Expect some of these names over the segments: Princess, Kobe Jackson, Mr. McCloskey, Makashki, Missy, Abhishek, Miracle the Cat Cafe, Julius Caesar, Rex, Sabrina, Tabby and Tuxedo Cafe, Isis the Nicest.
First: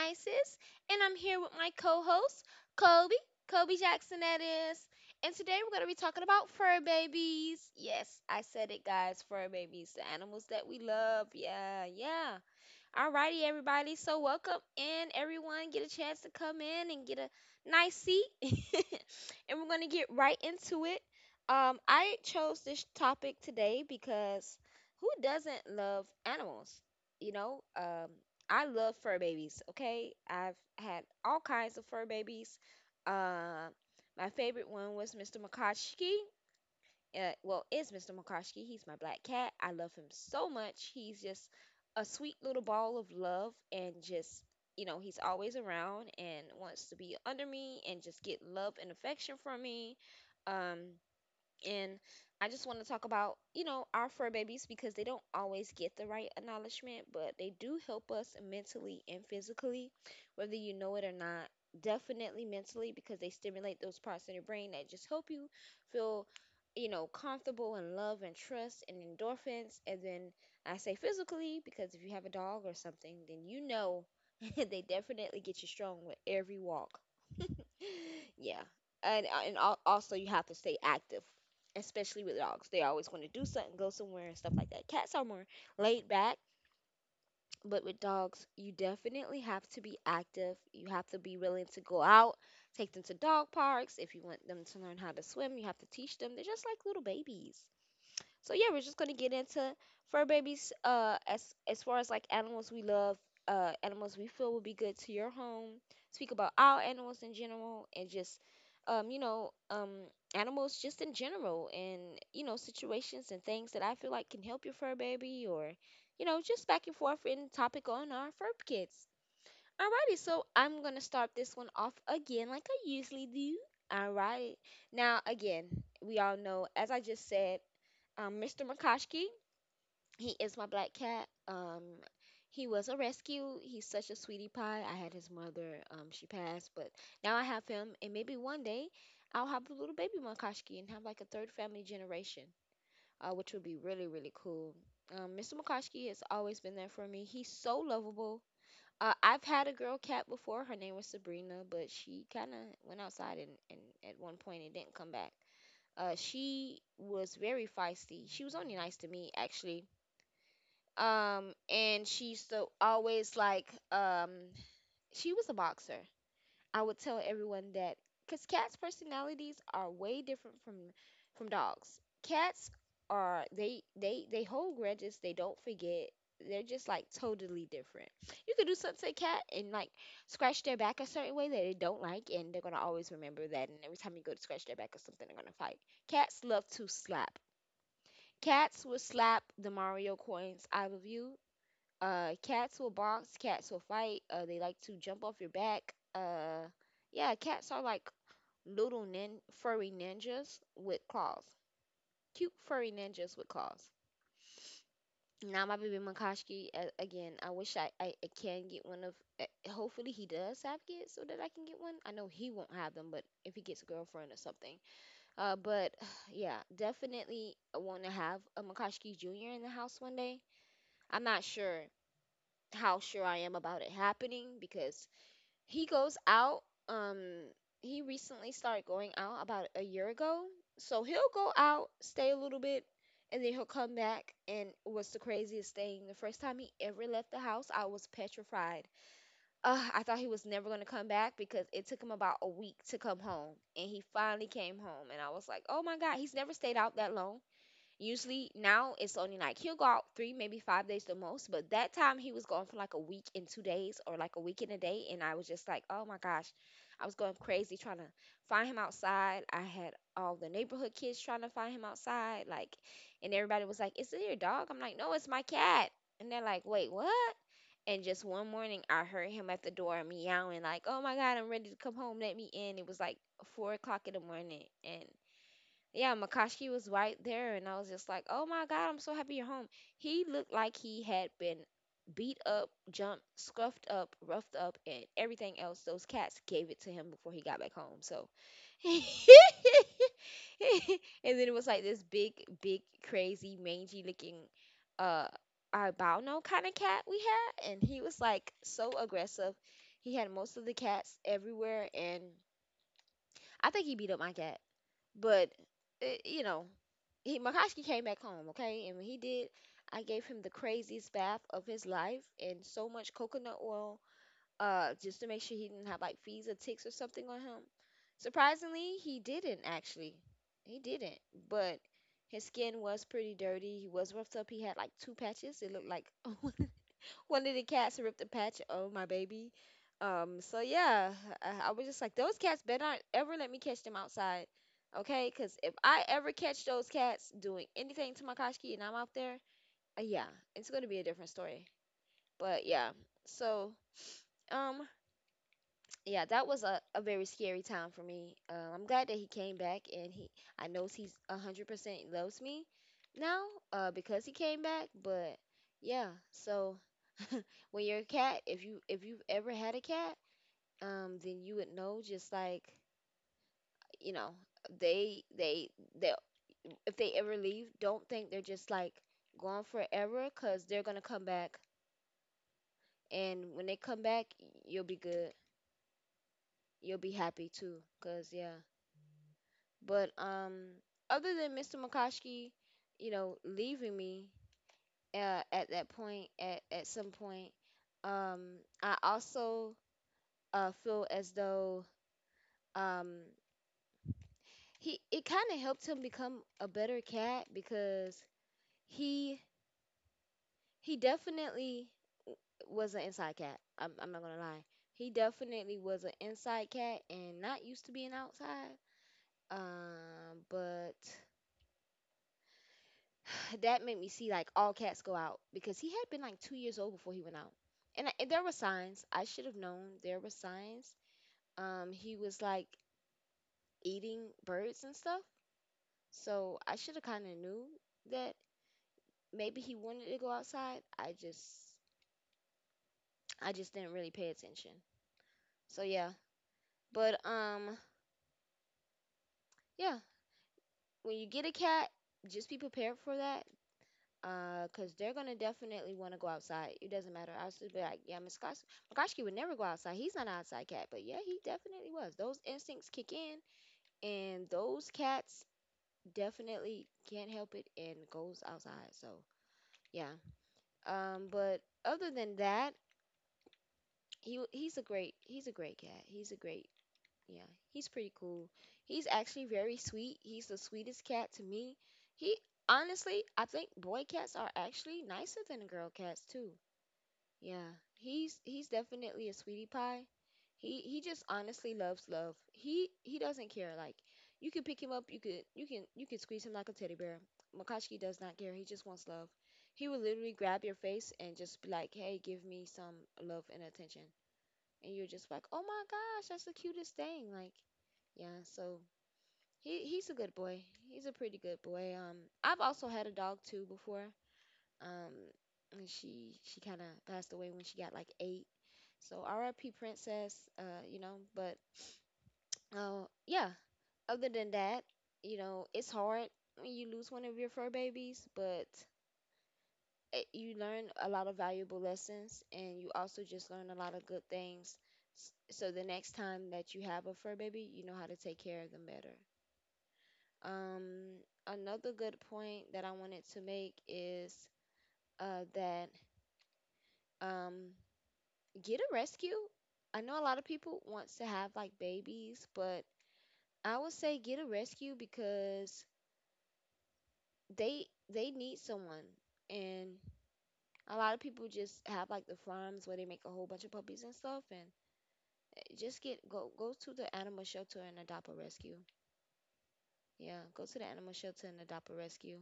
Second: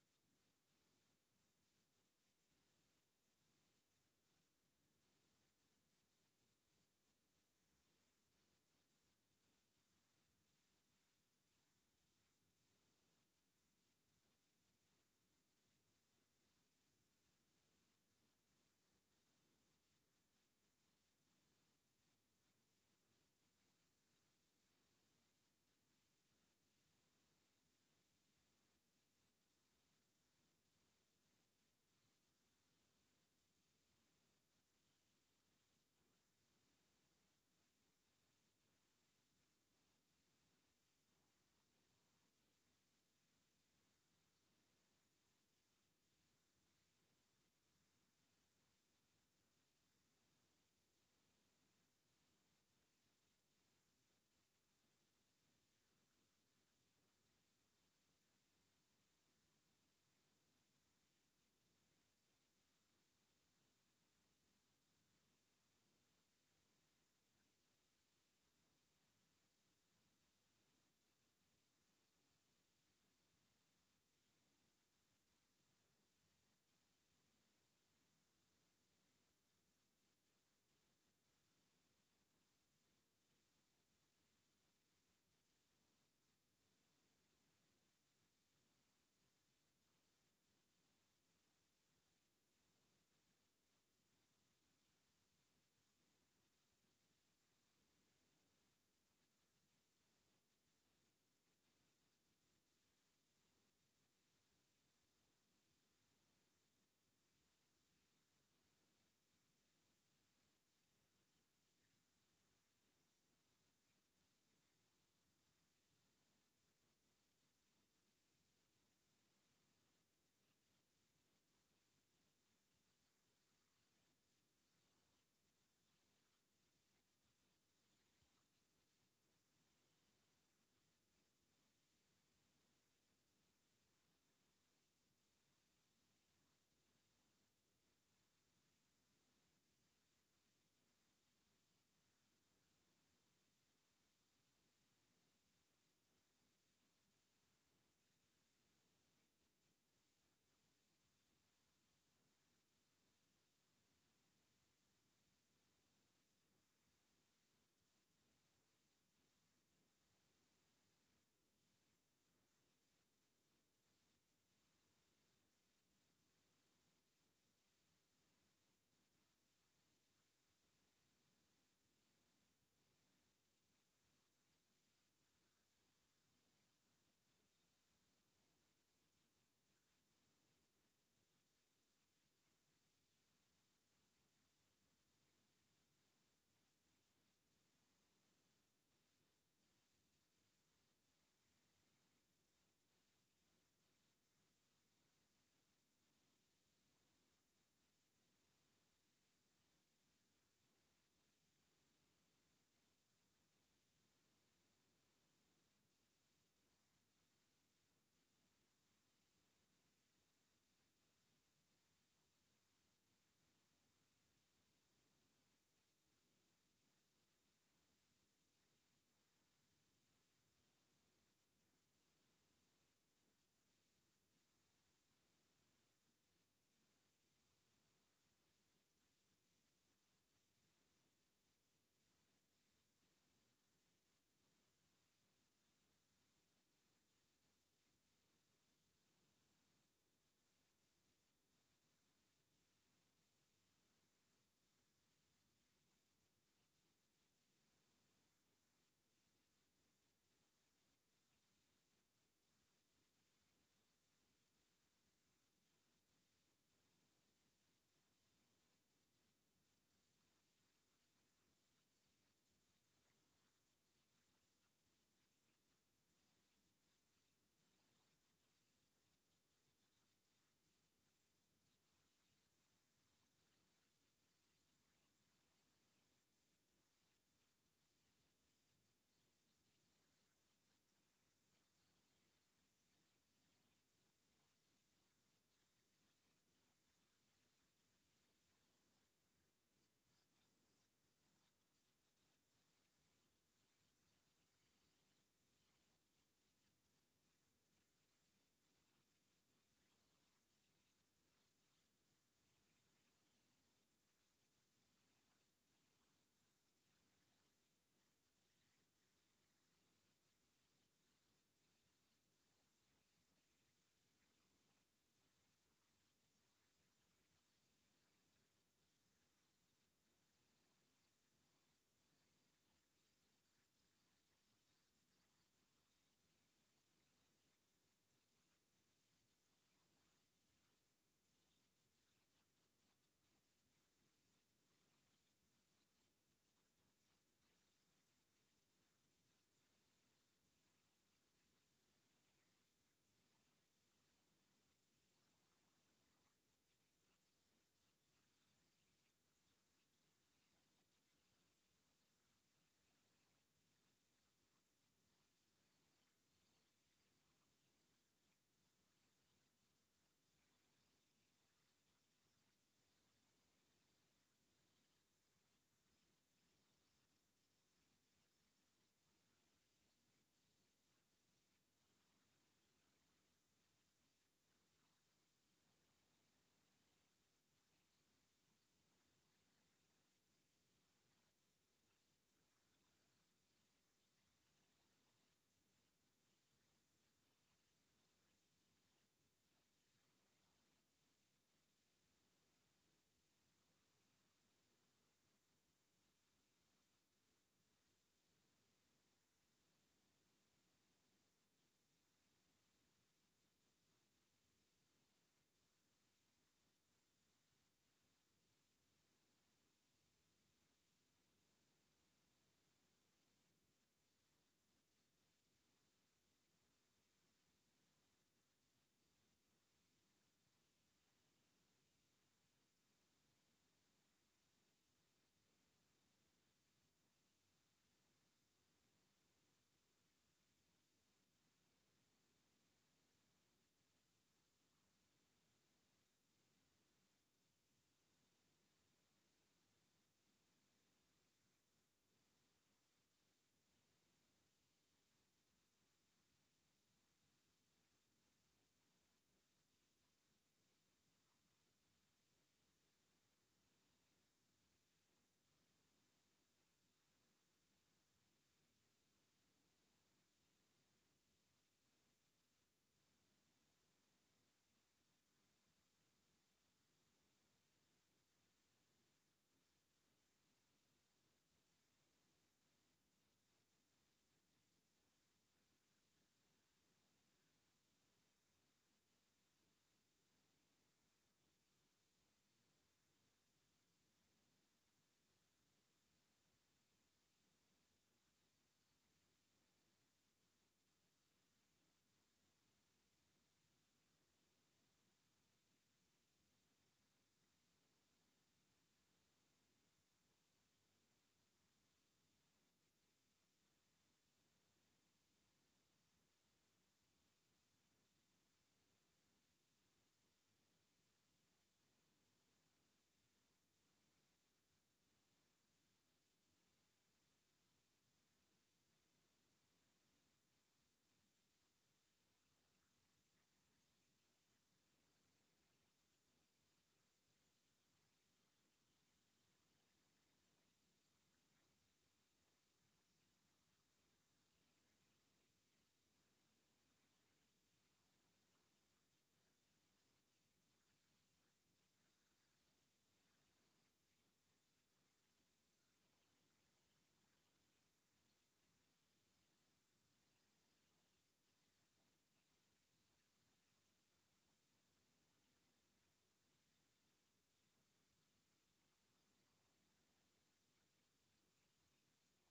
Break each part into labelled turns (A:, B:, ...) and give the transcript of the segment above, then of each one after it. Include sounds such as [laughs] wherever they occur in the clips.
A: Nicest, and I'm here with my co-host Kobe, Kobe Jackson that is. And today we're going to be talking about fur babies. Yes, I said it guys, fur babies, the animals that we love. Yeah, yeah. Alrighty, everybody. So welcome in, everyone. Get a chance to come in and get a nice seat, [laughs] and we're gonna get right into it. I chose this topic today because who doesn't love animals? You know, um, I love fur babies. Okay, I've had all kinds of fur babies. Uh, my favorite one was Mr. Makachi well, is Mr. McCloskey. He's my black cat. I love him so much. He's just a sweet little ball of love and just, you know, He's always around and wants to be under me and just get love and affection from me. Um, and I just want to talk about, our fur babies because they don't always get the right acknowledgement, but they do help us mentally and physically, whether you know it or not. Definitely mentally because they stimulate those parts in your brain that just help you feel comfortable and love and trust and endorphins. And then I say physically because if you have a dog or something, then you know [laughs] they definitely get you strong with every walk. [gasps] [laughs] Yeah. And also you have to stay active, especially with dogs. They always want to do something, go somewhere, and stuff like that. Cats are more laid back, but with dogs, you definitely have to be active. You have to be willing to go out, take them to dog parks. If you want them to learn how to swim, you have to teach them. They're just like little babies. So yeah, we're just gonna get into fur babies. As far as like animals we love, animals we feel will be good to your home. Speak about all animals in general, and just um, you know, um, animals just in general, and situations and things that I feel like can help your fur baby, or just back and forth in topic on our fur kids. Alrighty, so I'm gonna start this one off again like I usually do. Alright. Now again, we all know, as I just said, Mr. McCoskey. He is my black cat. He was a rescue. He's such a sweetie pie. I had his mother. She passed, but now I have him, and maybe one day I'll have a little baby McCoskey and have like a third family generation, which would be really really cool. Mr. McCoskey has always been there for me. He's so lovable. I've had a girl cat before. Her name was Sabrina, but she kind of went outside and at one point and didn't come back. She was very feisty. She was only nice to me, actually. And she used to always like, She was a boxer. I would tell everyone that because cats' personalities are way different from dogs. Cats are, they hold grudges. They don't forget. They're just like totally different. You could do something to a cat and like scratch their back a certain way that they don't like, and they're gonna always remember that. And every time you go to scratch their back or something, they're gonna fight. Cats love to slap. Cats will slap the Mario coins out of you. Cats will box. Cats will fight. They like to jump off your back. Yeah, cats are like furry ninjas with claws. Cute furry ninjas with claws. Now my baby Makoski again. I wish I can get one of. Hopefully he does have kids so that I can get one. I know he won't have them, but if he gets a girlfriend or something. But [sighs] yeah, definitely want to have a Makoski Junior in the house one day. I'm not sure how sure I am about it happening because he goes out. Um, he recently started going out about a year ago. So he'll go out, stay a little bit, and then he'll come back. And what's the craziest thing? The first time he ever left the house, I was petrified. Ugh, I thought he was never going to come back because it took him about a week to come home. And he finally came home. And I was like, oh my God, he's never stayed out that long. Usually now it's only like he'll go out three, maybe five days the most. But that time he was gone for like a week and 2 days or like a week and a day. And I was just like, oh my gosh, I was going crazy trying to find him outside. I had all the neighborhood kids trying to find him outside. Like, and everybody was like, is it your dog? I'm like, no, it's my cat. And they're like, wait, what? And just one morning, I heard him at the door meowing, like, oh my God, I'm ready to come home, let me in. It was like 4 o'clock in the morning. And yeah, Makashi was right there, and I was just like, "Oh my God, I'm so happy you're home." He looked like he had been beat up, jumped, scuffed up, roughed up, and everything else. Those cats gave it to him before he got back home. So, [laughs] and then it was like this big, crazy, mangy looking, uh, albino kind of cat we had, and he was like so aggressive. He had most of the cats everywhere, and I think he beat up my cat, but. Eh, you know, he Makashi came back home, okay? And when he did, I gave him the craziest bath of his life and so much coconut oil, just to make sure he didn't have like fleas or ticks or something on him. Surprisingly, he didn't actually. He didn't, but his skin was pretty dirty. He was roughed up. He had like two patches. It looked like [laughs] one of the cats ripped a patch of my baby. So yeah, I was just like, those cats better not ever let me catch them outside. Okay, because if I ever catch those cats doing anything to my koshki and I'm out there, yeah, it's going to be a different story. But yeah, so um, yeah, that was a very scary time for me. I'm glad that he came back and he, I know he's 100% loves me now, because he came back. But yeah, so when your cat, if you if you've ever had a cat, then you would know just like, you know they, they if they ever leave, don't think they're just like gone forever, because they're gonna come back, and when they come back, you'll be good, you'll be happy too, because yeah, but other than Mr. McCoskey, you know, leaving me, at that point, at some point, um I also, feel as though, um, he, it kind of helped him become a better cat because he he definitely w- was an inside cat. I'm not gonna lie. He definitely was an inside cat and not used to being outside. But [sighs] that made me see like all cats go out because he had been like 2 years old before he went out, and there were signs. I should have known there were signs. He was like eating birds and stuff, so I should have kind of knew that maybe he wanted to go outside. I just didn't really pay attention. So yeah, but um yeah, when you get a cat, just be prepared for that. Cause they're gonna definitely want to go outside. It doesn't matter. I was just be like, yeah, Mikoski would never go outside. He's not an outside cat, but yeah, he definitely was. Those instincts kick in, and those cats definitely can't help it and goes outside. So yeah. But other than that, he's a great cat. He's a great Yeah, he's pretty cool. He's actually very sweet. He's the sweetest cat to me. He honestly, I think boy cats are actually nicer than girl cats too. Yeah, he's definitely a sweetie pie. He just honestly loves love. He doesn't care. Like you can pick him up, you can squeeze him like a teddy bear. Makashki does not care. He just wants love. He will literally grab your face and just be like, "Hey, give me some love and attention." And you're just like, "Oh my gosh, that's the cutest thing!" Like yeah, so he's a good boy. He's a pretty good boy. I've also had a dog too before. Um, and she kind of passed away when she got like eight. So R.I.P. Princess. You know, but yeah. Other than that, you know, it's hard when you lose one of your fur babies, but it, you learn a lot of valuable lessons, and you also just learn a lot of good things. So the next time that you have a fur baby, you know how to take care of them better. Um, Another good point that I wanted to make is that um, get a rescue. I know a lot of people want to have like babies, but I would say get a rescue because they they need someone. And a lot of people just have like the farms where they make a whole bunch of puppies and stuff. And just get go to the animal shelter and adopt a rescue. Yeah, go to the animal shelter and adopt a rescue.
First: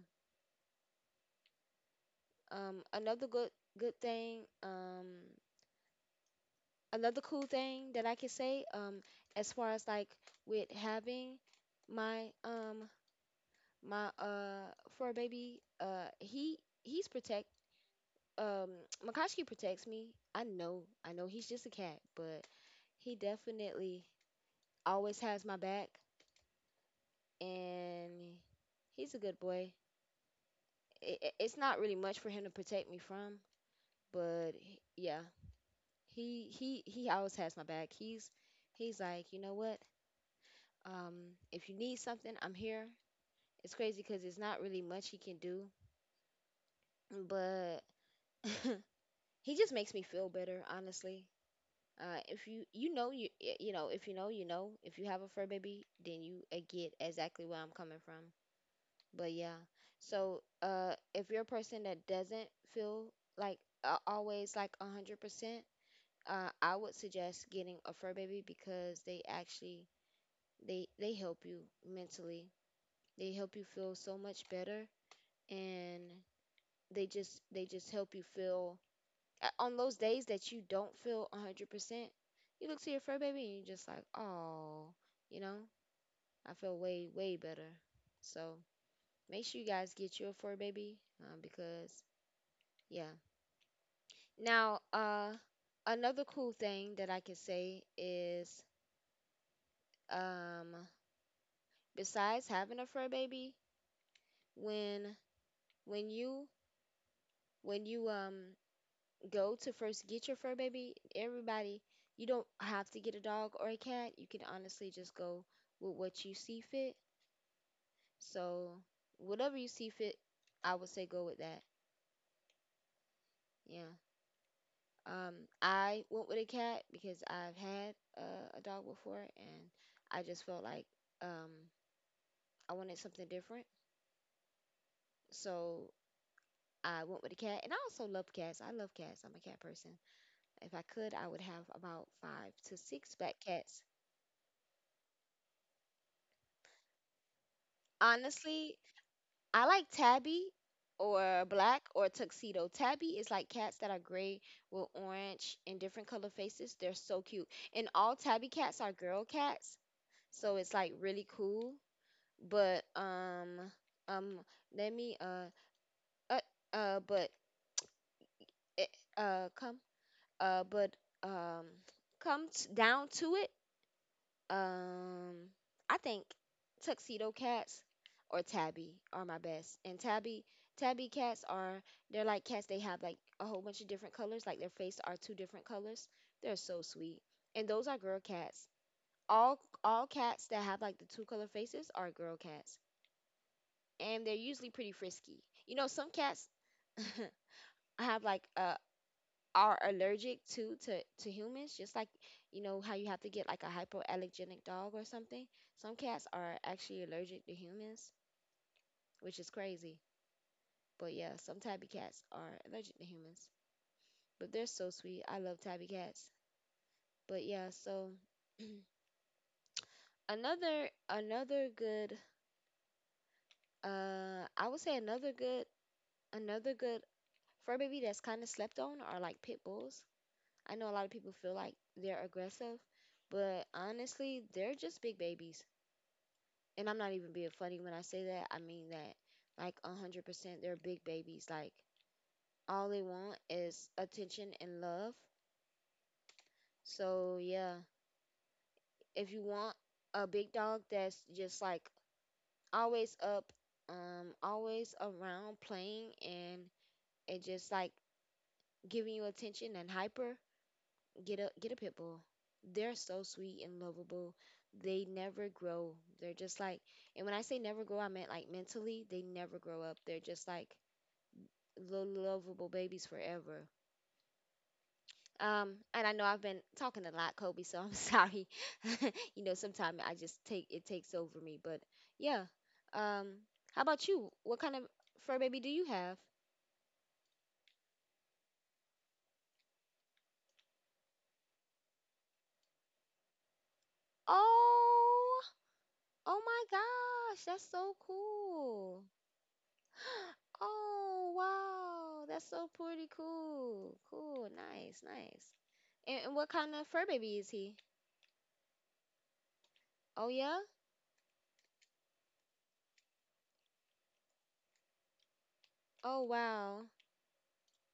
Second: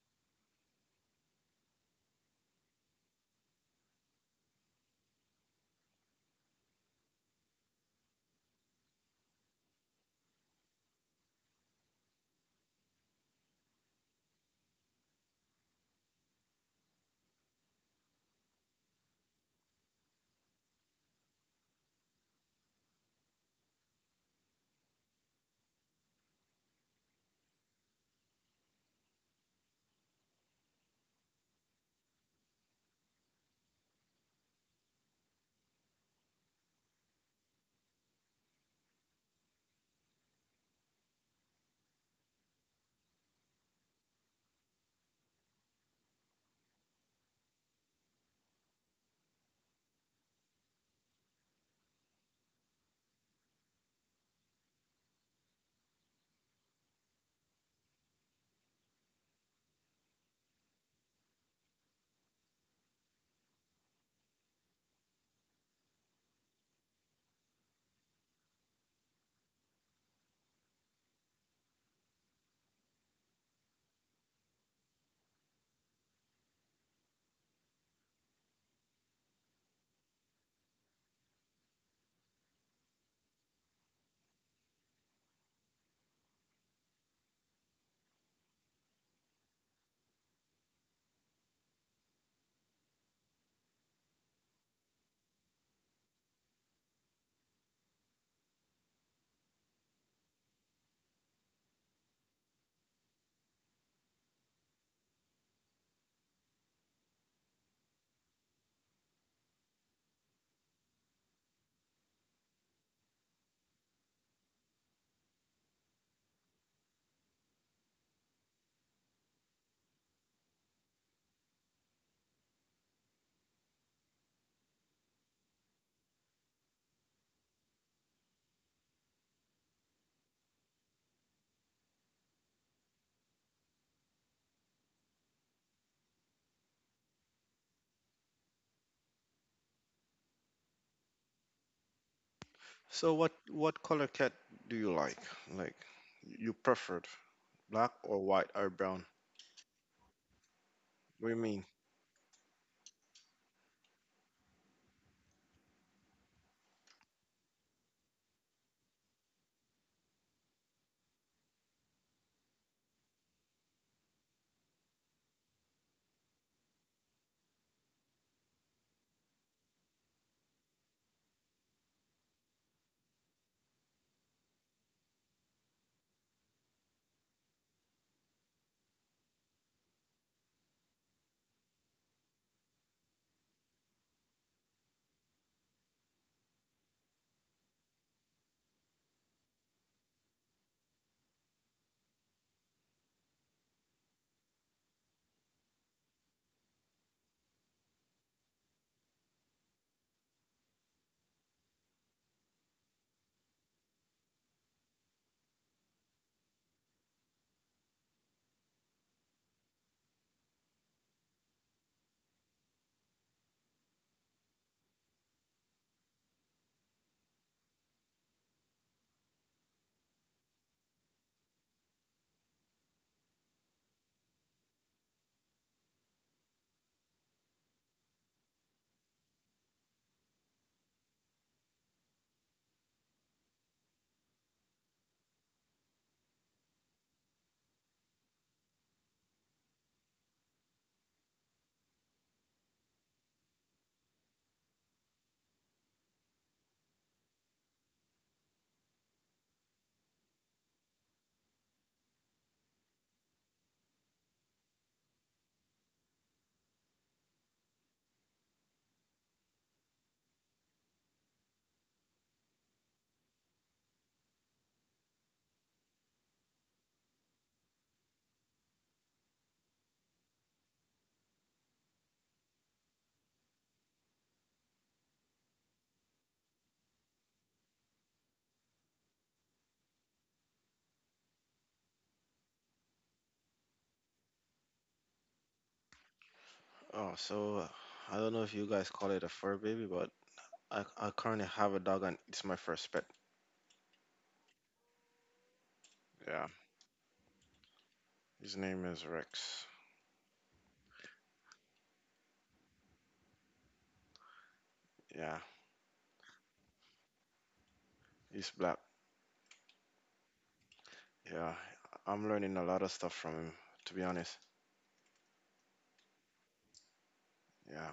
A: Another good thing. Another cool thing that I can say, as far as like with having my my fur baby, he he's protect um [tsk] Makashki protects me. I know he's just a cat, but he definitely always has my back and he's a good boy. It's not really much for him to protect me from, but yeah, he always has my back. He's like, you know what? If you need something, I'm here. It's crazy because it's not really much he can do, but [laughs] he just makes me feel better, honestly. If you you know you y- you know if you know you know if you have a fur baby, then you get exactly where I'm coming from. But yeah, so if you're a person that doesn't feel like always like 100%, I would suggest getting a fur baby because they actually they help you mentally. They help you feel so much better and they just help you feel on those days that you don't feel 100%, you look to your fur baby and you're just like, oh, you know, I feel way better. So make sure you guys get you a fur baby, because yeah. Now another cool thing that I can say is um besides having a fur baby, when when you when you go to first get your fur baby, everybody, you don't have to get a dog or a cat. You can honestly just go with what you see fit. So whatever you see fit, I would say go with that. Yeah. Um, I went with a cat because I've had a dog before, and I just felt like um, I wanted something different. So I went with a cat, and I also love cats. I love cats. I'm a cat person. If I could, I would have about five to
B: So
A: six
B: what
A: black cats.
B: what color cat do you like? Like you preferred black or white or
A: Honestly,
B: brown?
A: I like tabby
B: What do you
A: or
B: mean?
A: black or tuxedo. Tabby is like cats that are gray with orange and different color faces. They're so cute. And all tabby cats are girl cats, so it's like really cool. But um let me uh but eh, come but um come t- down to it. Um, I think tuxedo cats or tabby are my best. And tabby cats are they're like cats. They have like a whole bunch of different colors. Like their face are two different colors. They're so sweet. And those are girl cats. All cats that have like the two color faces are girl cats. And they're usually pretty frisky. You know, some cats [laughs] have like a, are allergic to humans just like, you know how you have to get like a hypoallergenic dog or something. Some cats are actually allergic to humans, which is crazy. But yeah, some tabby cats are allergic to humans, but they're so sweet. I love tabby cats. But yeah, so another another good I would say another good fur baby that's kind of slept on are like pit bulls. I know a lot of people feel like they're aggressive, but honestly they're just big babies. And I'm not even being funny when I say that. I mean that like 100%, they're big babies. Like all they want is attention and love. So yeah, if you want a big dog that's just like always up, always around playing and just like giving you attention and hyper, get a pit bull. They're so sweet and lovable. They never grow. They're just like, and when I say never grow, I meant like mentally, they never grow up. They're just like lovable babies forever. And I know I've been talking a lot, Kobe, so I'm [laughs] sorry. [laughs] You know, sometimes I just take it takes over me, but yeah. Um, how about you? What kind of fur baby do you have?
B: Oh, so I don't know if you guys call it a fur baby, but I currently have a dog and it's my first pet.
A: Oh, oh
B: Yeah,
A: my gosh, that's so
B: his name
A: cool.
B: is Rex.
A: [gasps] Oh, wow, that's so pretty cool. Cool, nice,
B: Yeah,
A: nice. And what kind of fur baby is he?
B: he's black.
A: Oh yeah?
B: Yeah, I'm learning a lot of stuff from him, to be honest.
A: Oh wow.
B: Yeah,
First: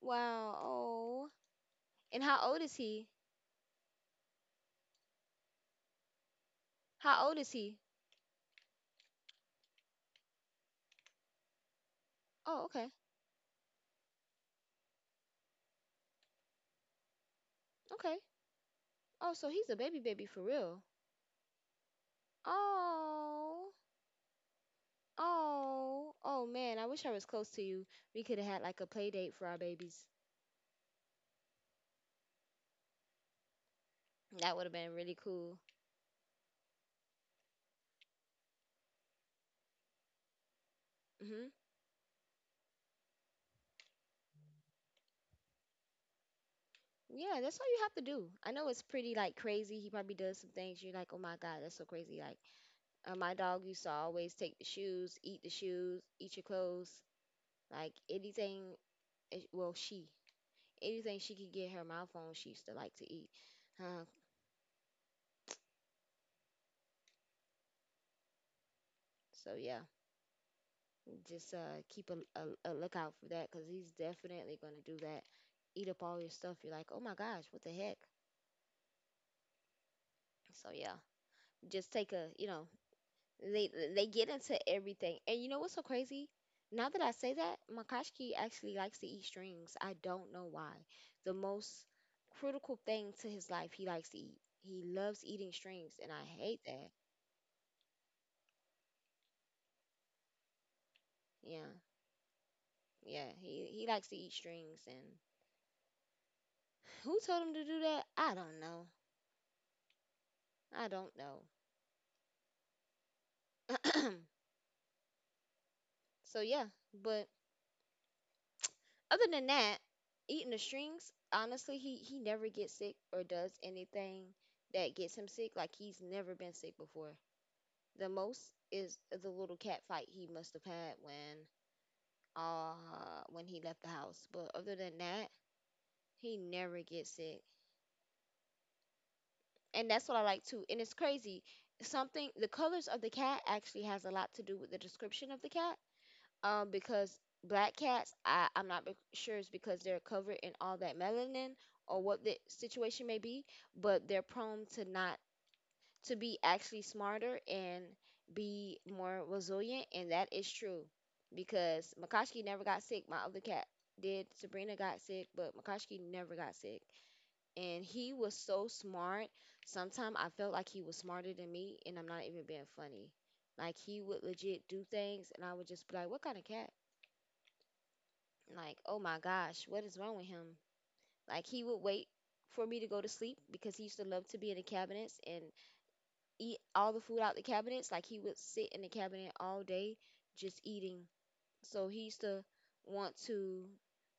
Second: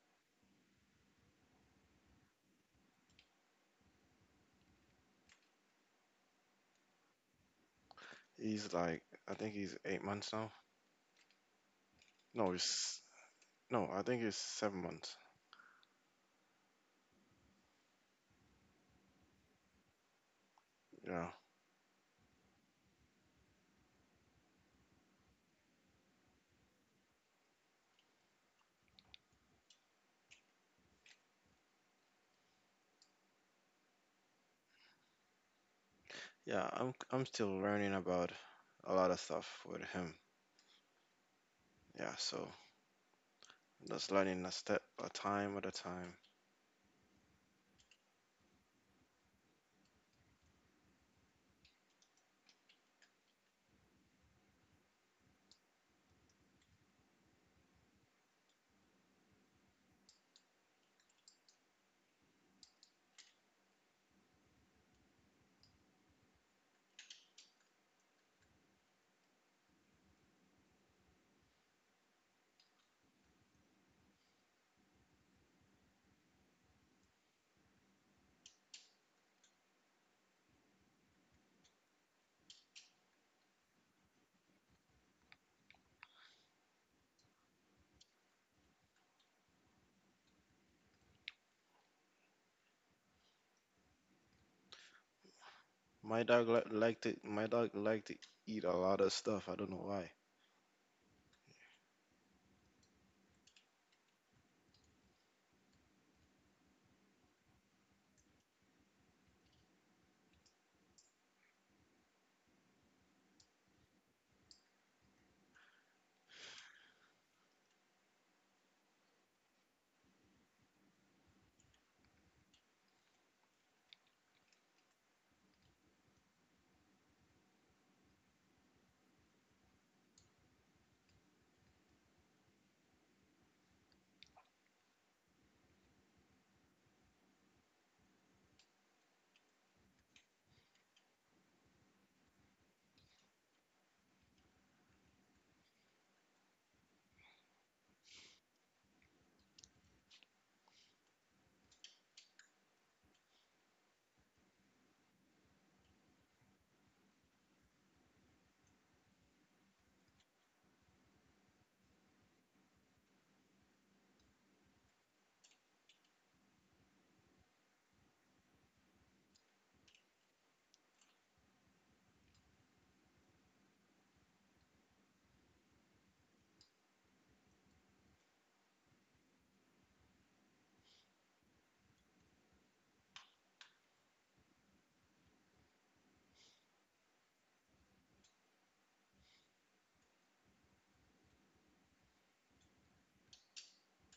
A: Wow. Oh. And how old is he? How old is he?
B: he's like, I think he's 8 months now. No,
A: Oh, okay.
B: he's, no, I think he's 7 months.
A: Okay. Oh, so he's a baby baby for real.
B: Yeah,
A: Oh. Oh. Oh man, I wish I was close to you. We could have had like a play date for our babies. That would have been really cool.
B: yeah, I'm still learning about a lot of stuff with him.
A: Mhm.
B: Yeah, so just learning a step a time at a time.
A: Yeah, that's all you have to do. I know it's pretty like crazy. He probably does some things you're like, "Oh my god, that's so crazy." Like, my dog used to always take the shoes, eat your clothes, like anything. Well, she anything she could get her mouth on, she used to like to eat. Uh, so yeah, just keep a lookout for that because he's definitely gonna do that. Eat up all your stuff. You're like, oh my gosh, what the heck? So yeah, just take a, you know, they get into everything. And you know what's so crazy? Now that I say that, Makashki actually likes to eat strings. I don't know why. The most critical thing to his life, he likes to eat. He loves eating strings, and
B: My
A: I
B: dog
A: hate
B: li-
A: that.
B: liked it. My dog liked to eat a lot of stuff. I don't know why.
A: Yeah. Yeah, he likes to eat strings and who told him to do that? I don't know. I don't know. [clears throat] So yeah, but other than that, eating the strings, honestly, he never gets sick or does anything that gets him sick. Like he's never been sick before. The most is the little cat fight he must have had when he left the house. But other than that, he never gets sick. And that's what I like too. And it's crazy. Something, the colors of the cat actually has a lot to do with the description of the cat. Because black cats, I I'm not be- sure it's because they're covered in all that melanin or what the situation may be, but they're prone to not to be actually smarter and be more resilient, and that is true. Because Makashki never got sick. My other cat did. Sabrina got sick, but Makashki never got sick and he was so smart. Sometimes I felt like he was smarter than me, and I'm not even being funny. Like he would legit do things, and I would just be like, "What kind of cat?" Like, "Oh my gosh, what is wrong with him?" Like he would wait for me to go to sleep because he used to love to be in the cabinets and eat all the food out the cabinets. Like he would sit in the cabinet all day just eating. So he used to want to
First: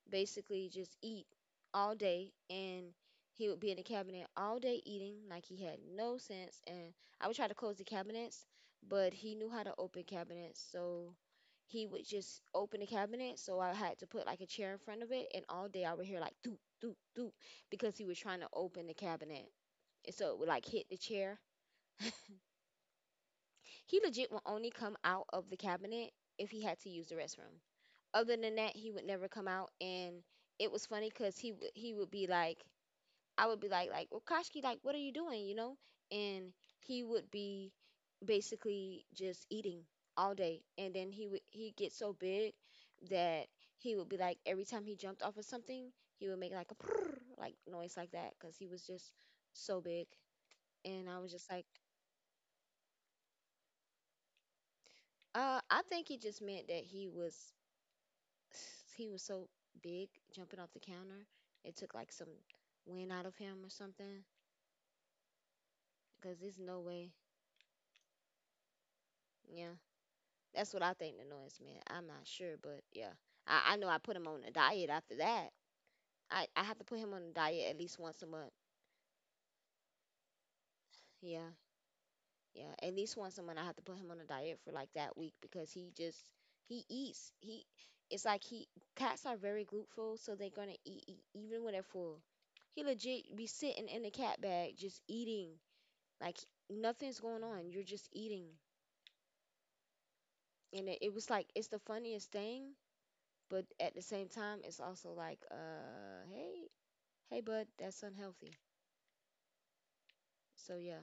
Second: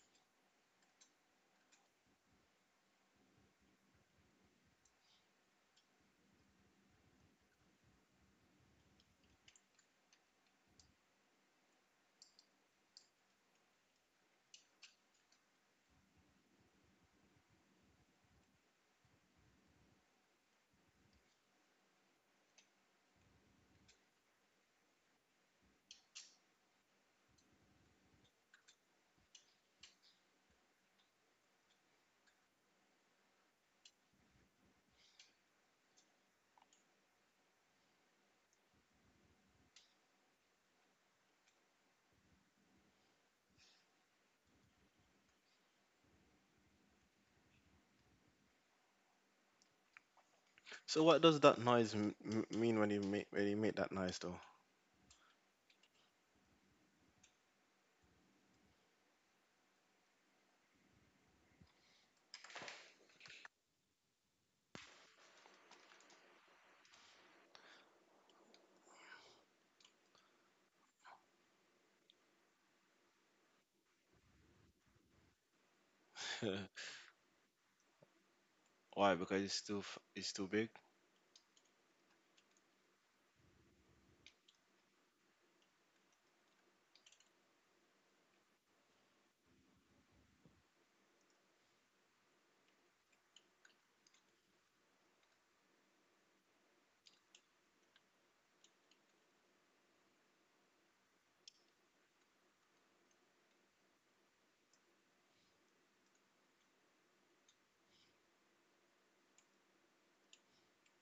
A: basically just eat all day, and he would be in the cabinet all day eating like he had no sense. And I would try to close the cabinets, but he knew how to open cabinets, so he would just open the cabinet. So I had to put like a chair in front of it, and all day I would hear like doop doop doop because he was trying to open the cabinet, and so it would like hit the chair. [laughs] He legit would only come out of the cabinet if he had to use the restroom. Other than that, he would never come out. And it was funny because he would be like, I would be like, well, like, what are you doing? You know? And he would be basically just eating all day. And then he would he get so big that he would be like, every time he jumped off of something, he would make like a prrr, like noise like that because he was just so big.
B: So
A: And I
B: what
A: was
B: does
A: just
B: that
A: like,
B: noise mean when he make that noise though?
A: I think he just meant that he was so big jumping off the counter. It took like some wind out of him or something. Cause there's no way. Yeah, that's what I think the noise meant. I'm not sure, but yeah, I know I put him on a diet after that. I have
B: [laughs]
A: to put him on a diet at least once a month.
B: Why? Because it's it's too big?
A: Yeah, yeah, at least once a month I have to put him on a diet for like that week because he just he eats he. It's like he, cats are very glutenful, so they're gonna eat even when they're full. He legit be sitting in the cat bag just eating. Like nothing's going on. You're just eating. And it was like it's the funniest thing, but at the same time it's also like, hey bud, that's unhealthy. So yeah.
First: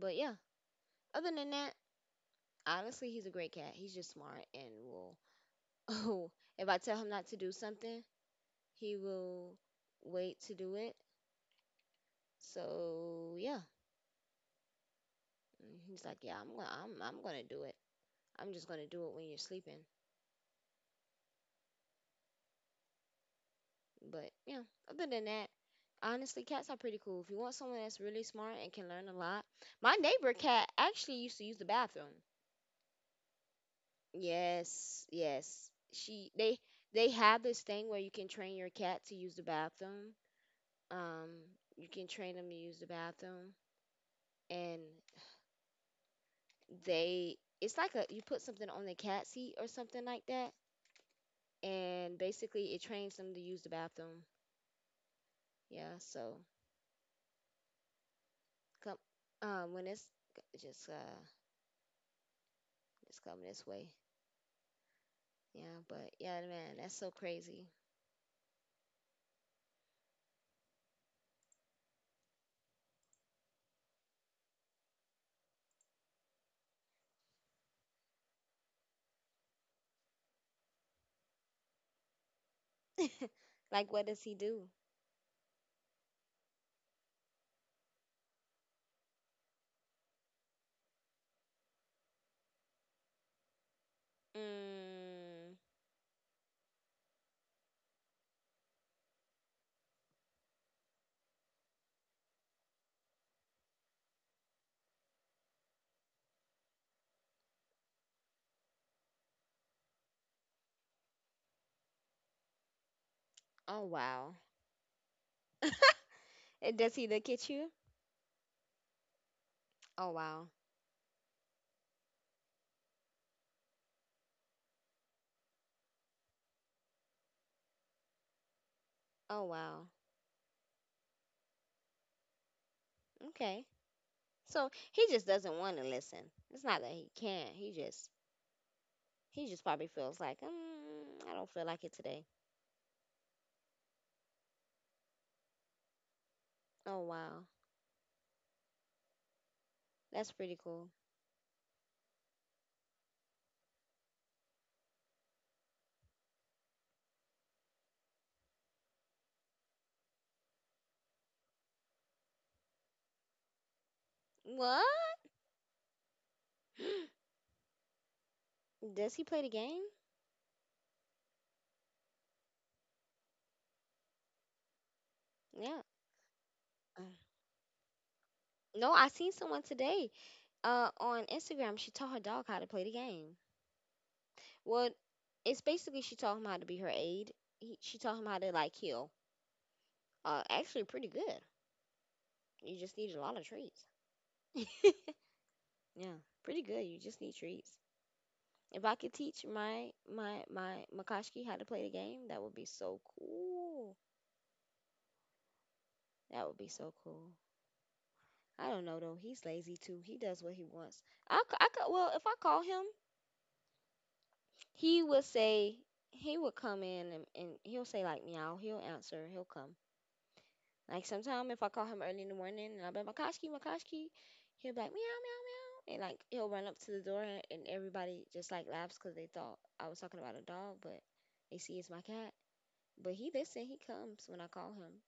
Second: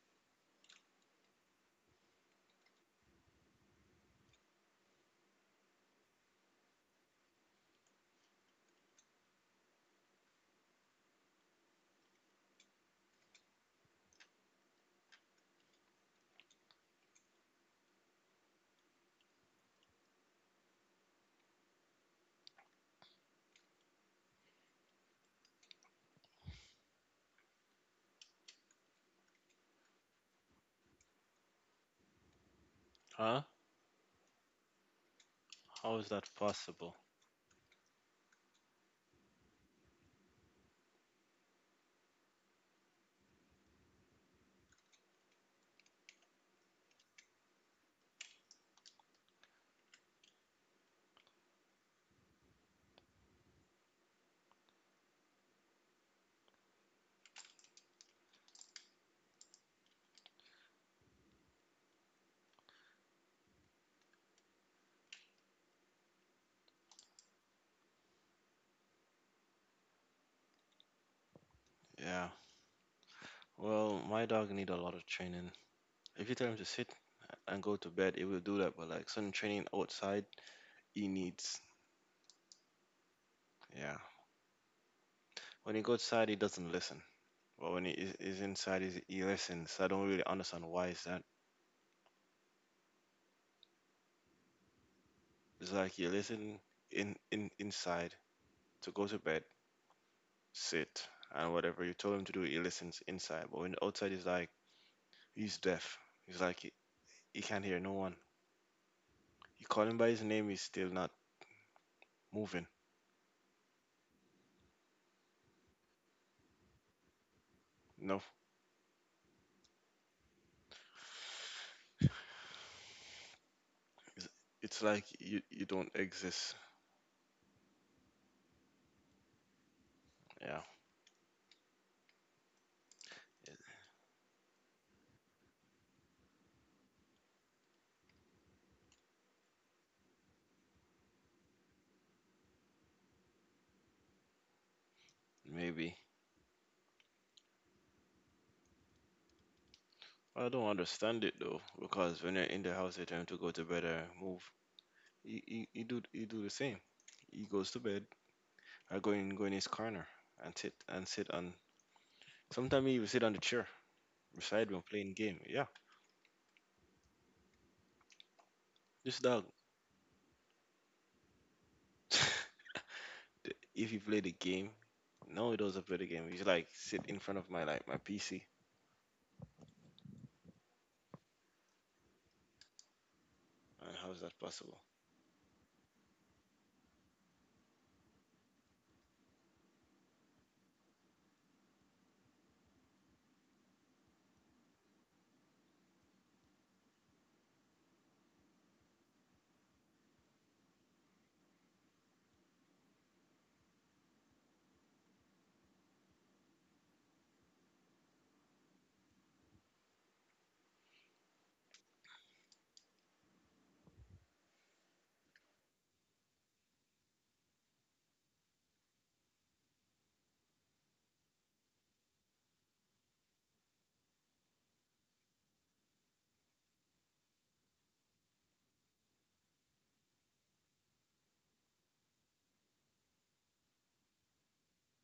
A: But yeah, other than that, honestly he's a great cat. He's just smart and will [laughs] oh if I tell him not to do something, he will wait to do it. So yeah. And he's like, yeah, I'm gonna do it. I'm just gonna do it when you're sleeping. But yeah, other than that, honestly, cats are pretty cool. If you want someone that's really smart and can learn a lot, my neighbor cat actually used to use the bathroom.
B: Huh?
A: Yes, yes.
B: How is that
A: She
B: possible?
A: they have this thing where you can train your cat to use the bathroom. Um, you can train them to use the bathroom, and they, it's like a, you put something on the cat seat or something like that, and basically it trains them to use the bathroom. Yeah, so come when it's just it's coming this way. Yeah, but yeah, man, that's so crazy.
B: Yeah. Well, my dog need a lot of training. If you tell him to sit and go to bed, it will do that. But like some training outside, he needs.
A: [laughs] Like,
B: Yeah.
A: what does he do?
B: When he goes outside, he doesn't listen. But when it is inside, is he listens. I don't really understand why is that.
A: Mm.
B: It's like you listen in inside to go to bed, sit, and whatever you told him to do, he listens inside. But when outside is like he's deaf. He's like he, he can't hear no one. You call him by his name, he's still not moving.
A: Oh, wow. Does he look at you?
B: No,
A: Oh, wow.
B: it's, it's like you don't exist.
A: Oh, wow.
B: Yeah,
A: Okay. So he just doesn't want to listen. It's not that he can't. He just probably feels like, I don't feel like it today.
B: maybe.
A: Oh, wow. That's
B: I
A: pretty
B: don't
A: cool.
B: understand it though, because when you're in the house, you're trying to go to bed or move. He do the same. He goes to bed, I go in go in his corner and sit on. Sometimes he will sit on the chair beside
A: What?
B: me playing game. Yeah,
A: [gasps] Does
B: this
A: he play the
B: dog.
A: game?
B: [laughs] the- if he play the game, no, he
A: Yeah.
B: doesn't play the game. He's like
A: Uh,
B: sit in front of my PC.
A: No, I seen someone today on Instagram. She taught her dog how to play the game.
B: And how is that possible?
A: Well, it's basically she taught him how to be her aide. She taught him how to like heal. Actually, pretty good. You just need a lot of treats. [laughs] Yeah, pretty good. You just need treats. If I could teach my Makashki how to play the game, that would be so cool. That would be so cool. I don't know though. He's lazy too. He does what he wants. I could, well if I call him, he would say he would come in and, he'll say like meow. He'll answer. He'll come. Like sometimes if I call him early in the morning and I'll be like, Makoski, Makoski, he'll be like, meow, meow, meow. And like he'll run up to the door and everybody just like laughs because they thought I was talking about a dog, but they see it's my cat. But he listen, he comes when I call him.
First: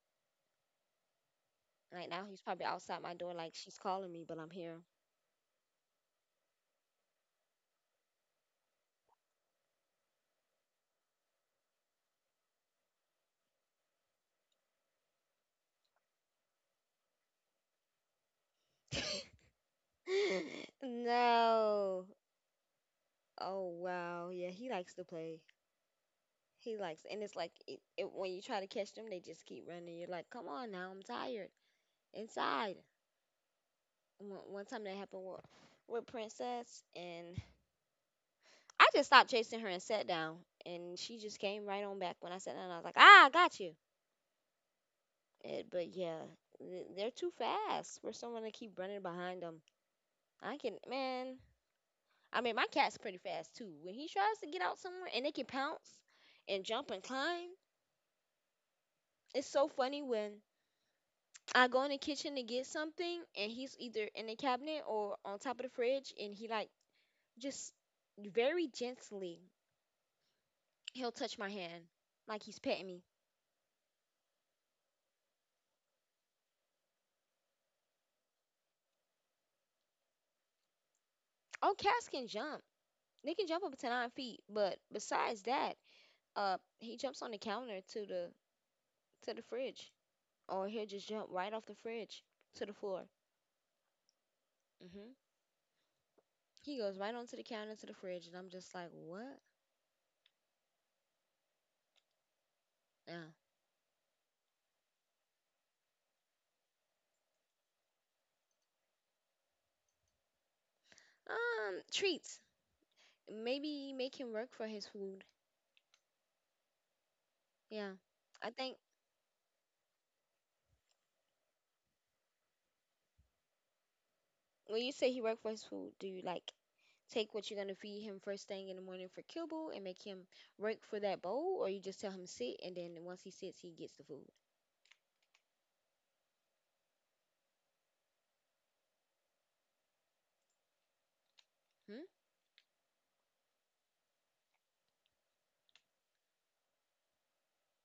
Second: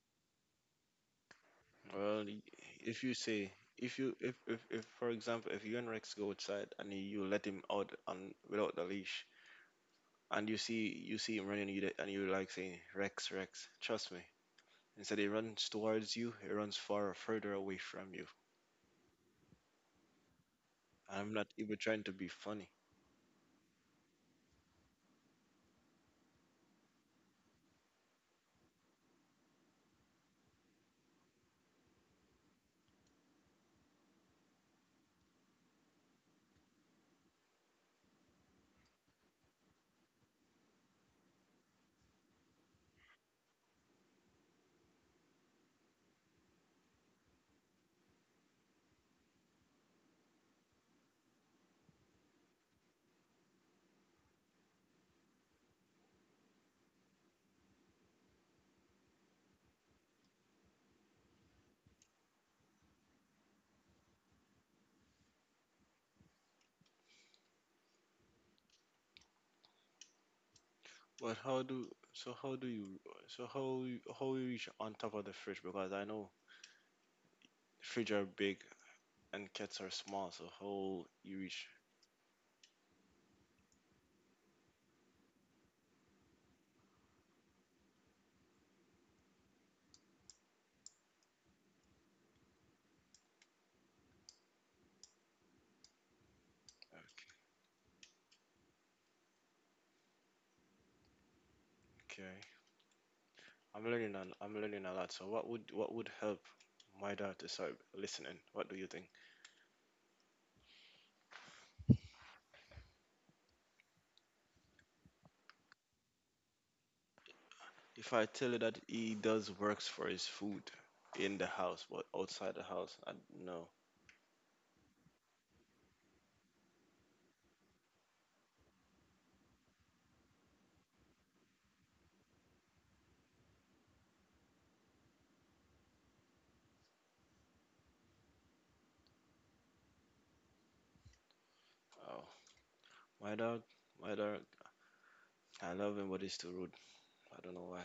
A: Right
B: Well,
A: now he's probably outside
B: if you
A: my door
B: say
A: like, she's calling me, but I'm here.
B: if for example if you and Rex go outside and you let him out on without the leash and you see him running you d- and you like saying Rex trust me, instead he runs towards you, he runs far further away from you.
A: [laughs]
B: I'm not even trying
A: No.
B: to be funny.
A: Oh wow. Yeah, he likes to play. He likes, and it's like when you try to catch them, they just keep running. You're like, come on now, I'm tired. Inside. One time that happened with Princess, and I just stopped chasing her and sat down, and she just came right on back when I sat down. I was like, ah, I got you. Eh, but yeah, they're too fast for someone to keep running behind them. I can, man. I mean, my cat's pretty fast too. When he tries to get out somewhere and they can pounce and jump and climb, it's so funny when I go in the kitchen to get something and he's either in the cabinet or on top of the fridge, and he like just very gently he'll
B: But
A: touch my
B: how
A: hand
B: do so
A: like
B: how
A: he's
B: do
A: petting
B: you
A: me.
B: how you reach on top of the fridge? Because I know fridge are big and cats are small. So how you reach?
A: Oh, cats can jump. They can jump up to 9 feet, but besides that, he jumps on the counter to the fridge, or he'll just jump right off the fridge to the floor. Hmm. He goes right onto the counter to the fridge, and I'm just like, what?
B: Okay,
A: Yeah.
B: I'm learning a lot. So what would help my dad to start listening? What do you think?
A: Treats. Maybe make him work for his food. Yeah.
B: If I tell
A: I
B: you
A: think
B: that he does works for his food in the house, but outside the house, I no.
A: when you say he worked for his food, do you like take what you're gonna feed him first thing in the morning for kibble and make him work for that bowl, or you just tell him sit and then once he sits, he gets the food. Hmm?
B: Oh, my dad, my dad, I love him, but he's too rude. I don't know why.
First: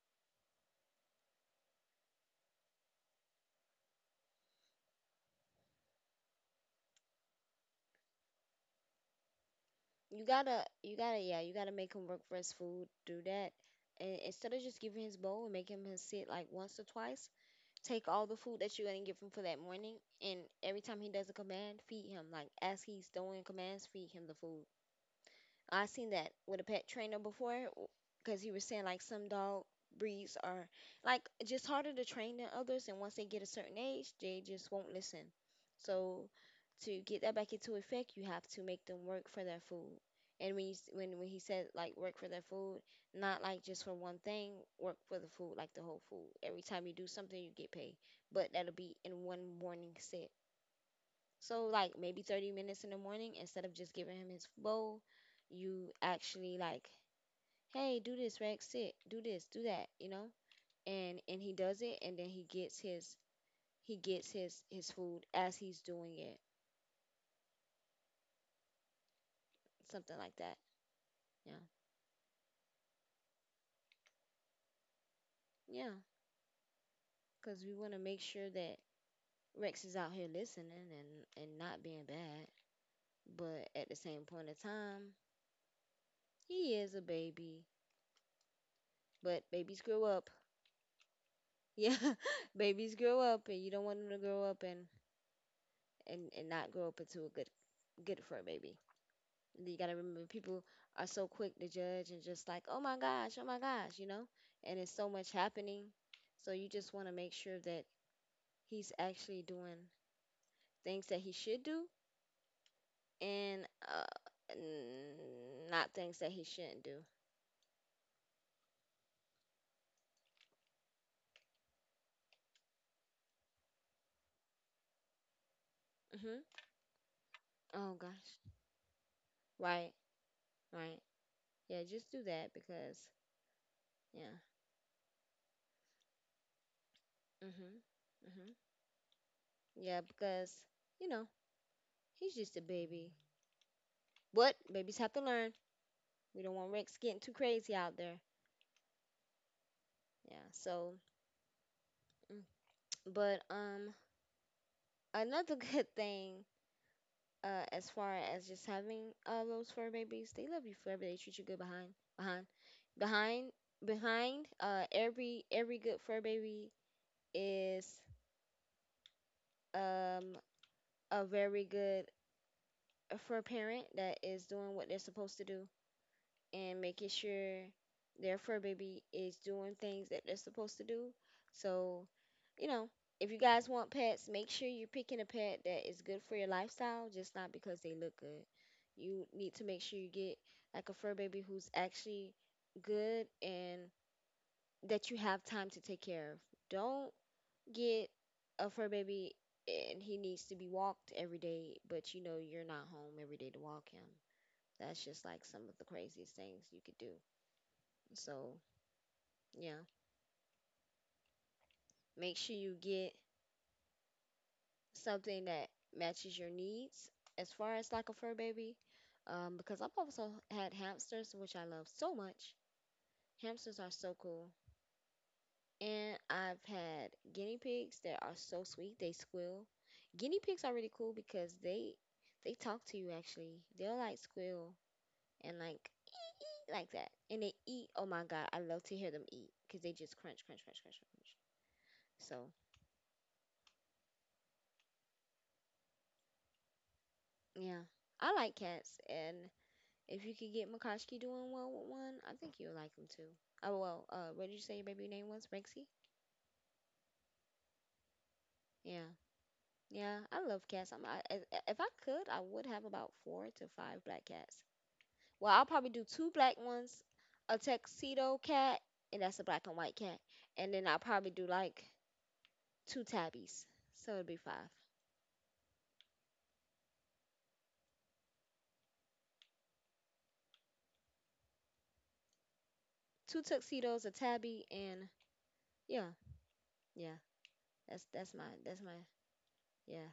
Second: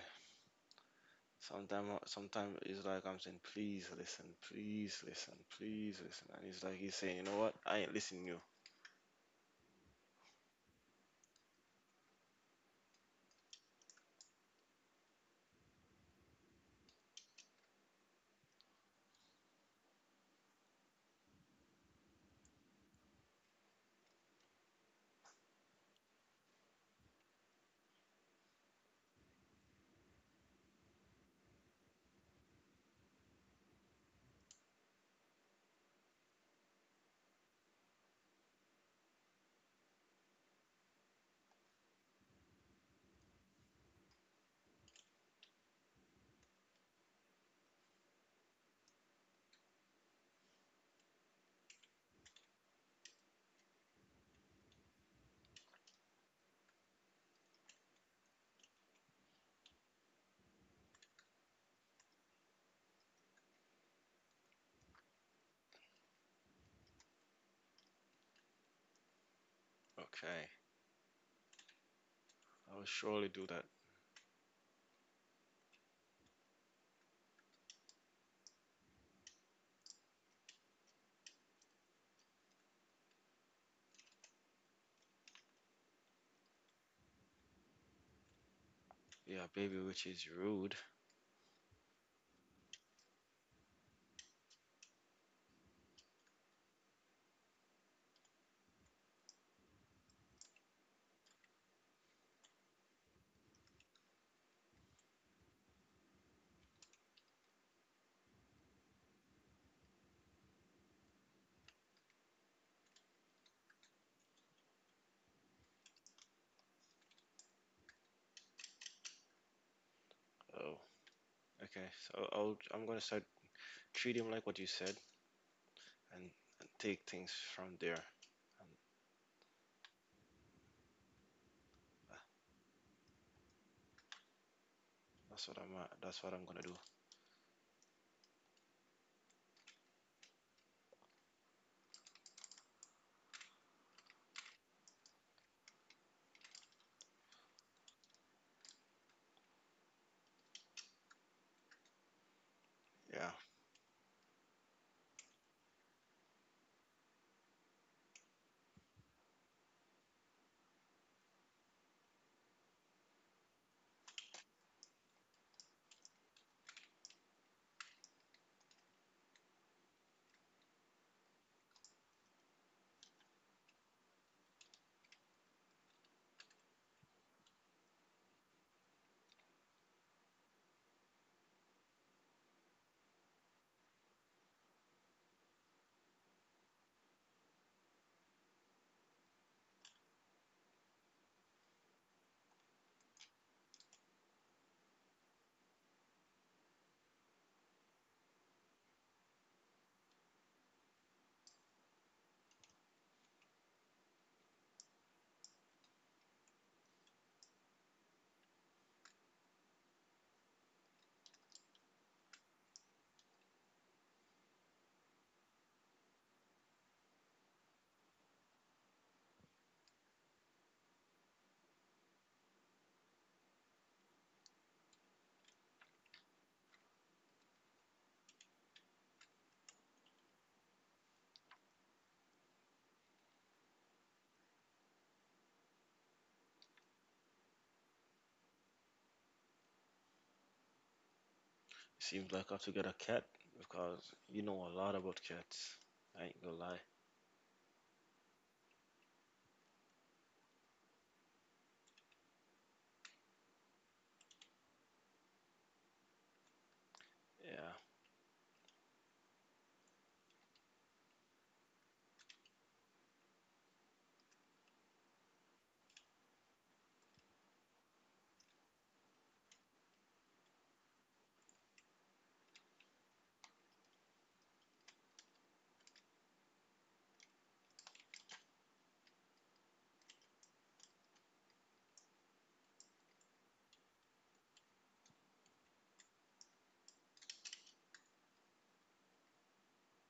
B: Sometimes it's like I'm saying, please listen, please listen, please listen, and it's like he's saying, you know what? I ain't listening to you.
A: You gotta, yeah, you gotta make him work for his food. Do that, and instead of just giving his bowl and making him sit like once or twice, take all the food that you're gonna give him for that morning, and every time he does a command, feed him. Like as he's doing commands, feed him the food. I seen that with a pet trainer before, because he was saying like some dog breeds are like just harder to train than others, and once they get a certain age, they just won't listen. So to get that back into effect, you have to make them work for their food. And when you s- when he said like work for their food, not like just for one thing, work for the food like the whole food. Every time you do something, you get paid, but that'll be in one morning set. So like maybe 30 minutes in the morning, instead of just giving him his bowl, you actually like, hey, do this, Rex, sit, do this, do that, you know? And he does it and then he gets his food as he's doing it. Something like
B: Okay,
A: that. Yeah.
B: I will surely do that.
A: Yeah. Cause we wanna make sure that Rex is out here listening and not being bad. But at the same point of time, he is a baby.
B: Yeah,
A: But
B: baby,
A: babies grow
B: which is
A: up. [laughs]
B: rude.
A: Yeah. Babies grow up and you don't want them to grow up and and not grow up into a good fur baby. You gotta remember, people are so quick to judge and just like, oh my gosh, you know. And it's so much happening, so you just want to make sure that he's actually doing things that he should do and not things that he shouldn't do.
B: Oh, okay. So I'm gonna start treat him like what you said, and,
A: Hmm.
B: and take things from there.
A: Oh
B: And
A: gosh. Right. Right. Yeah. Just
B: uh,
A: do that because yeah.
B: That's what I'm gonna do.
A: Mhm. Mhm. Yeah. Because you know he's just a baby. But babies have to learn. We don't want Rex getting too crazy out there. Yeah, so mm,
B: Yeah.
A: but another [laughs] good thing as far as just having those fur babies, they love you forever. They treat you good. Behind behind behind behind Every good fur baby is um a very good fur parent that is doing what they're supposed to do and making sure their fur baby is doing things that they're supposed to do. So you know, if you guys want pets, make sure you're picking a pet that is good for your lifestyle, just not because they look good. You need to make sure you get like a fur baby who's actually good and that you have time to take care of. Don't get a fur baby and he needs to be walked every day, but you know you're not home every day to walk him. That's just like some of the craziest things you could do. So, yeah, make sure you get something that matches your needs as far as like a fur baby. Because I've also had hamsters, which I love so much. Hamsters are so cool. And I've had guinea pigs that are so sweet. They squeal. Guinea pigs are really cool because they talk to you actually. They'll like squeal and like [laughs] like that. And they eat. Oh my god, I love to hear them eat because they just crunch, crunch, crunch, crunch, crunch.
B: Seems
A: So
B: like I have to get a cat because you know a lot about cats. I ain't gonna lie.
A: yeah, I like cats, and if you could get Mikoski doing well with one, I think you'll like him too. Oh well, what did you say your baby name was? Rexy?
B: Yeah.
A: Yeah, yeah. I love cats. If I could, I would have about four to five black cats. Well, I'll probably do two black ones, a tuxedo cat, and that's a black and white cat, and then I'll probably do like two tabbies. So it'd be five. Two tuxedos, a tabby, and yeah, yeah. That's my yeah,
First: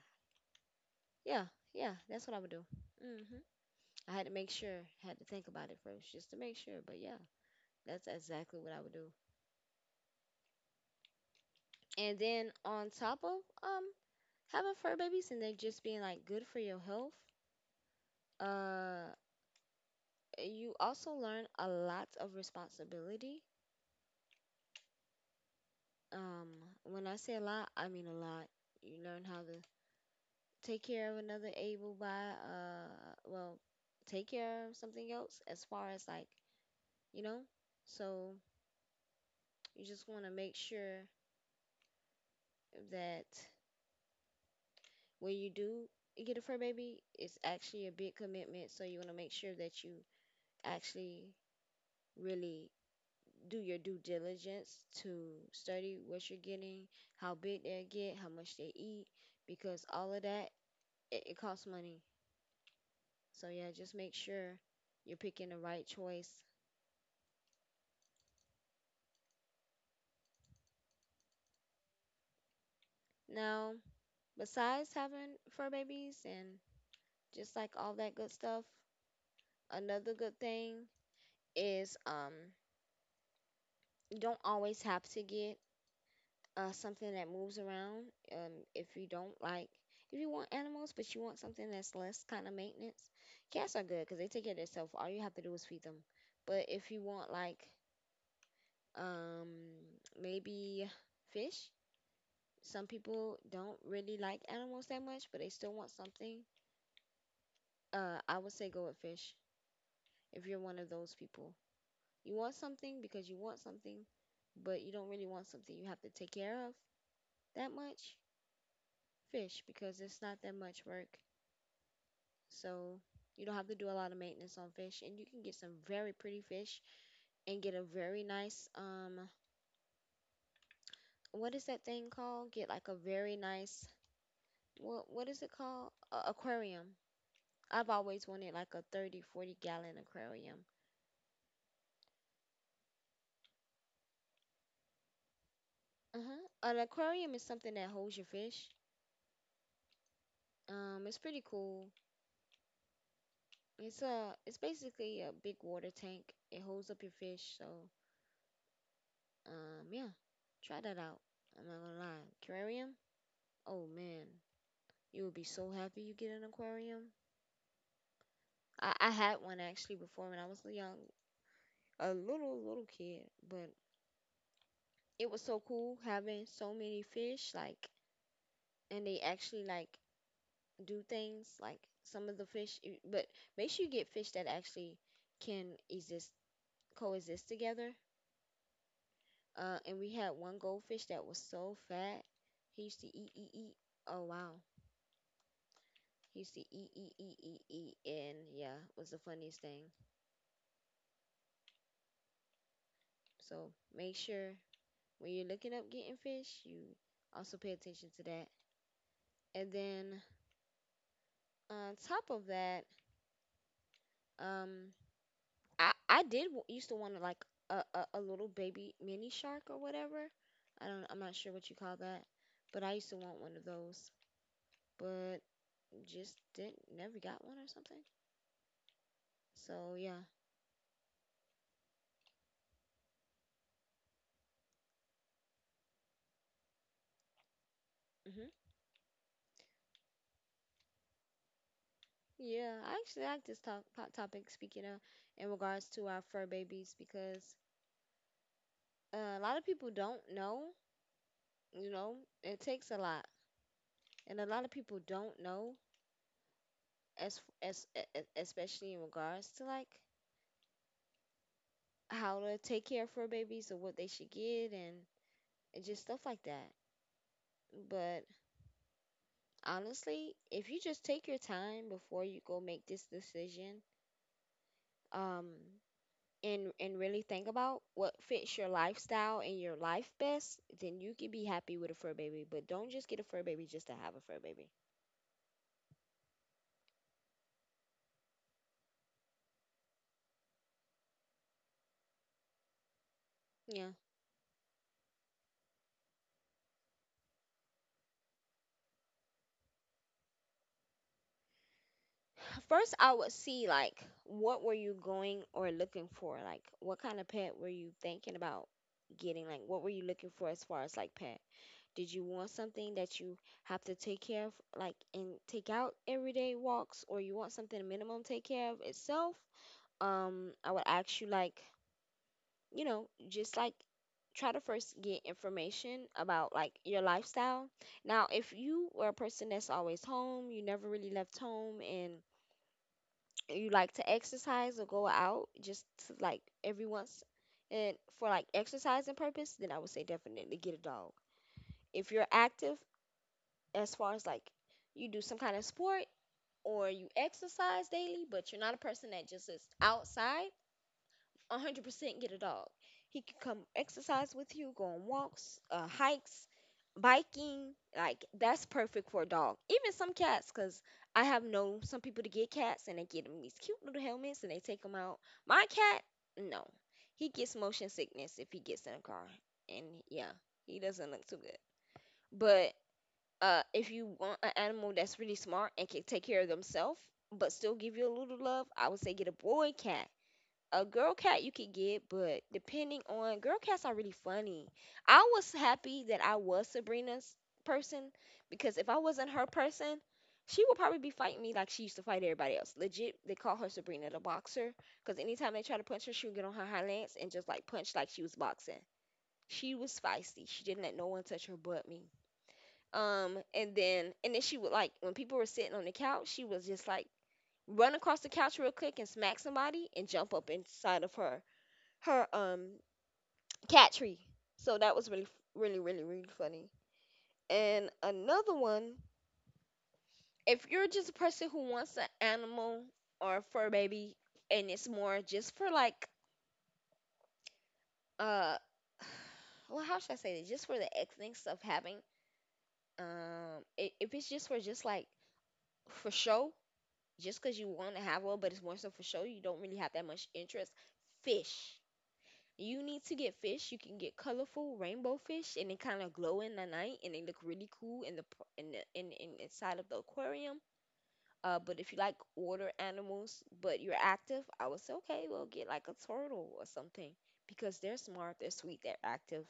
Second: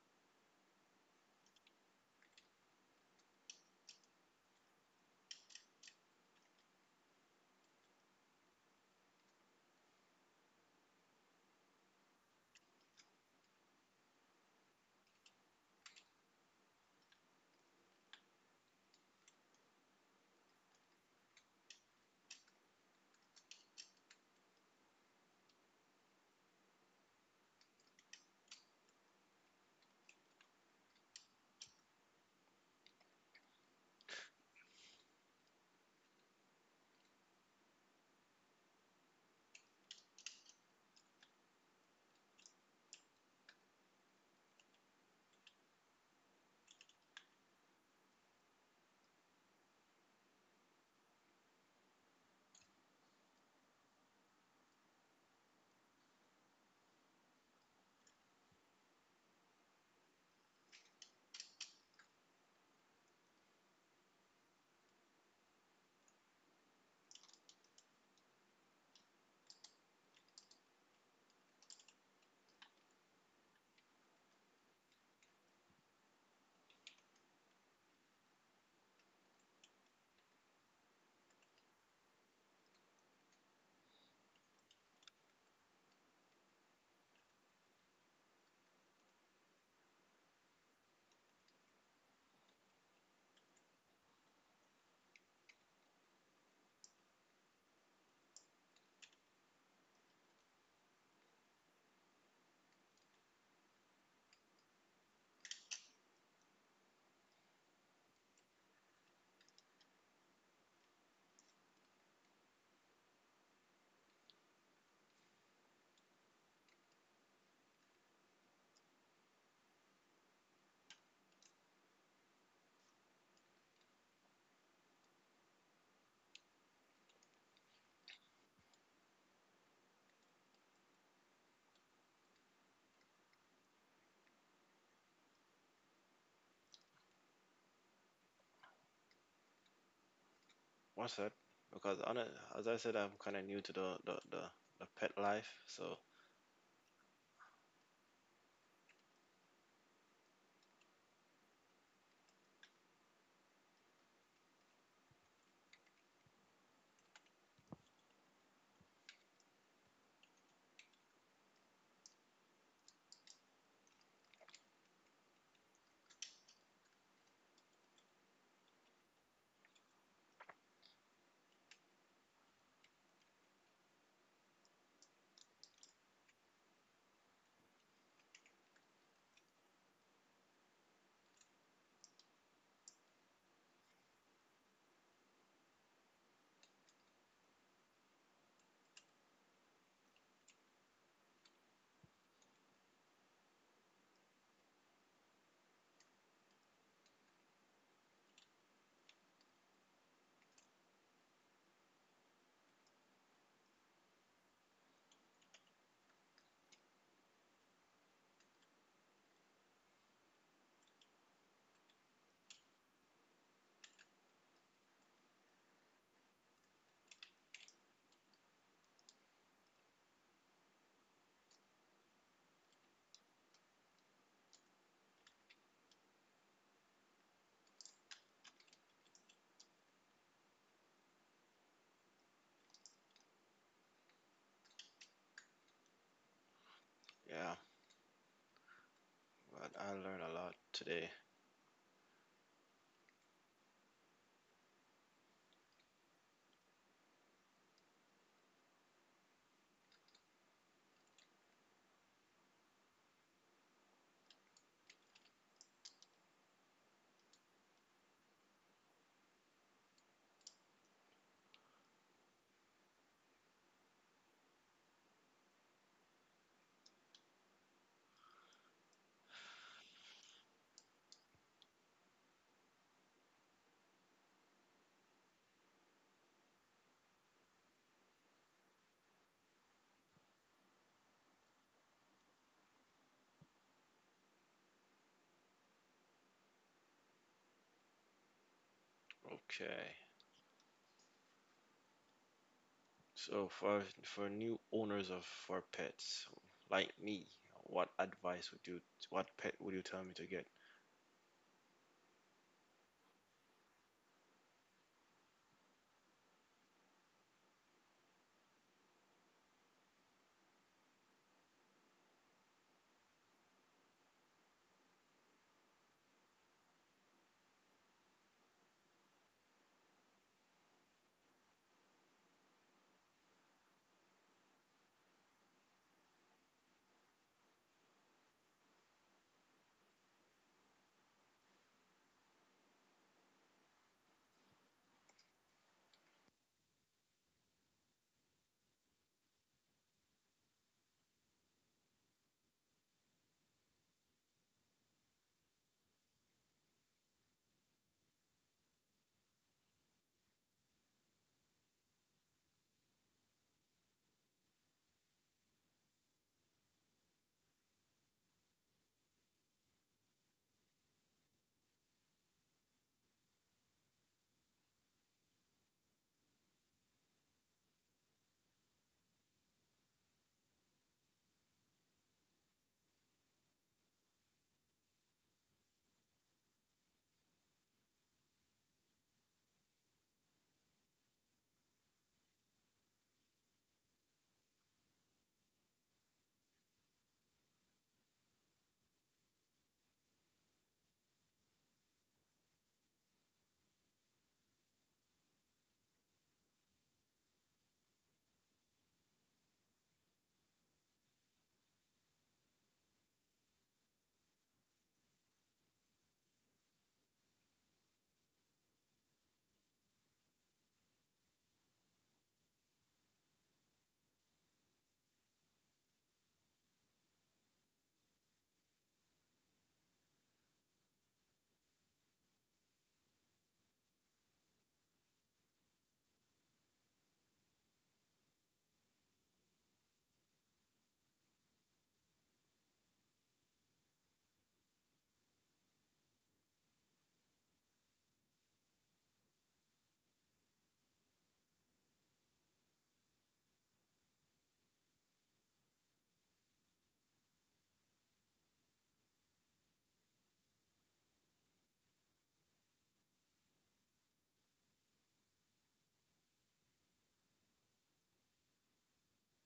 A: yeah, yeah. That's what I would do. Hmm. I had to make sure, had to think about it first just to make sure. But yeah, that's exactly what I would do. And then on top of having fur babies and they just being like good for your health, uh you also learn a lot of responsibility. Um when I say a lot, I mean a lot. You learn how to take care of another able by uh well, take care of something else as far as like, you know? So you just want to make sure that when you do get a fur baby, it's actually a big commitment. So you want to make sure that you actually really do your due diligence to study what you're getting, how big they get, how much they eat, because all of that it costs money. So yeah, just make sure you're picking the right choice. Now, besides having fur babies and just like all that good stuff, another good thing is you don't always have to get something that moves around. Um, if you don't like, if you want animals but you want something that's less kind of maintenance, cats are good because they take care of themselves. All you have to do is feed them. But if you want like um maybe fish, some people don't really like animals that much, but they still want something. I would say go with fish if you're one of those people. You want something because you want something, but you don't really want something you have to take care of that much. Fish, because it's not that much work. So you don't have to do a lot of maintenance on fish, and you can get some very pretty fish and get a very nice what is that thing called? Get like a very nice what is it called? A aquarium. I've always wanted like a 30-40 gallon aquarium.
B: What's that? Because as I said, I'm kind of new to the pet life. So
A: Uh-huh. An aquarium is something that holds your fish. It's pretty cool. It's basically a big water tank. It holds up your fish, so yeah. Try that out. I'm not gonna lie. Aquarium? Oh man, you would be so happy you get an aquarium. I had one actually before when I was young, a little kid, but it was so cool having so many fish. Like, and they actually like do things like some of the fish, but make sure you get fish that actually can exist coexist together. And we had one goldfish that was so fat. He used to eat eat eat. Oh wow. He used to eat eat eat eat eat, and yeah, it was the funniest thing. So make sure when you're looking up getting fish, you also pay attention to that. And then on top of that, um, I did used to want to like a little baby mini shark or whatever. I'm not sure what you call that, but I used to want one of those, but just didn't never got one or something. So yeah.
B: yeah,
A: Hmm.
B: but I learned a lot today.
A: Yeah, I actually like this topic, speaking of in regards to our fur babies, because a lot of people don't know, you know, it takes a lot, and a lot of people don't know as especially in regards to like how to take care of fur babies or what they should get, and just stuff like that. But honestly, if you just take your time before you go make this decision, um and really think about what fits your lifestyle and your life best, then you can be happy with a fur baby. But don't just get a fur baby just to have a fur baby.
B: Okay. So for
A: Yeah.
B: new owners of for pets like me, what advice would you, what pet would you tell me to get?
A: First, I would see like what were you going or looking for? Like, what kind of pet were you thinking about getting? Like, what were you looking for as far as like pet? Did you want something that you have to take care of like and take out everyday walks, or you want something minimum take care of itself? I would ask you like, just like try to first get information about like your lifestyle. Now, if you were a person that's always home, you never really left home, and you like to exercise or go out just to, like every once and for like exercising purpose, then I would say definitely get a dog. If you're active as far as like you do some kind of sport or you exercise daily, but you're not a person that just is outside, 100% get a dog. He can come exercise with you, go on walks, hikes, biking. Like, that's perfect for a dog. Even some cats, because I have known some people to get cats and they get them these cute little helmets and they take them out. My cat, no. He gets motion sickness if he gets in a car. And yeah, he doesn't look too good. But if you want an animal that's really smart and can take care of themselves, but still give you a little love, I would say get a boy cat, a girl cat you could get, but depending on, girl cats are really funny. I was happy that I was Sabrina's person, because if I wasn't her person, she would probably be fighting me like she used to fight everybody else. Legit, they call her Sabrina the boxer because anytime they try to punch her, she would get on her high lance and just like punch like she was boxing. She was feisty. She didn't let no one touch her but me. And then she would like, when people were sitting on the couch, she was just like run across the couch real quick and smack somebody and jump up inside of her cat tree. So that was really really really really funny. And another one, if you're just a person who wants an animal or a fur baby and it's more just for like uh [sighs] well, how should I say this? Just for the ethics of having if it's just for just like for show, just 'cause you want to have one but it's more so for show, you don't really have that much interest. Fish. You need to get fish. You can get colorful rainbow fish, and they kind of glow in the night, and they look really cool in the p- in the in inside of the aquarium. But if you like water animals, but you're active, I would say okay, well get like a turtle or something, because they're smart, they're sweet, they're active.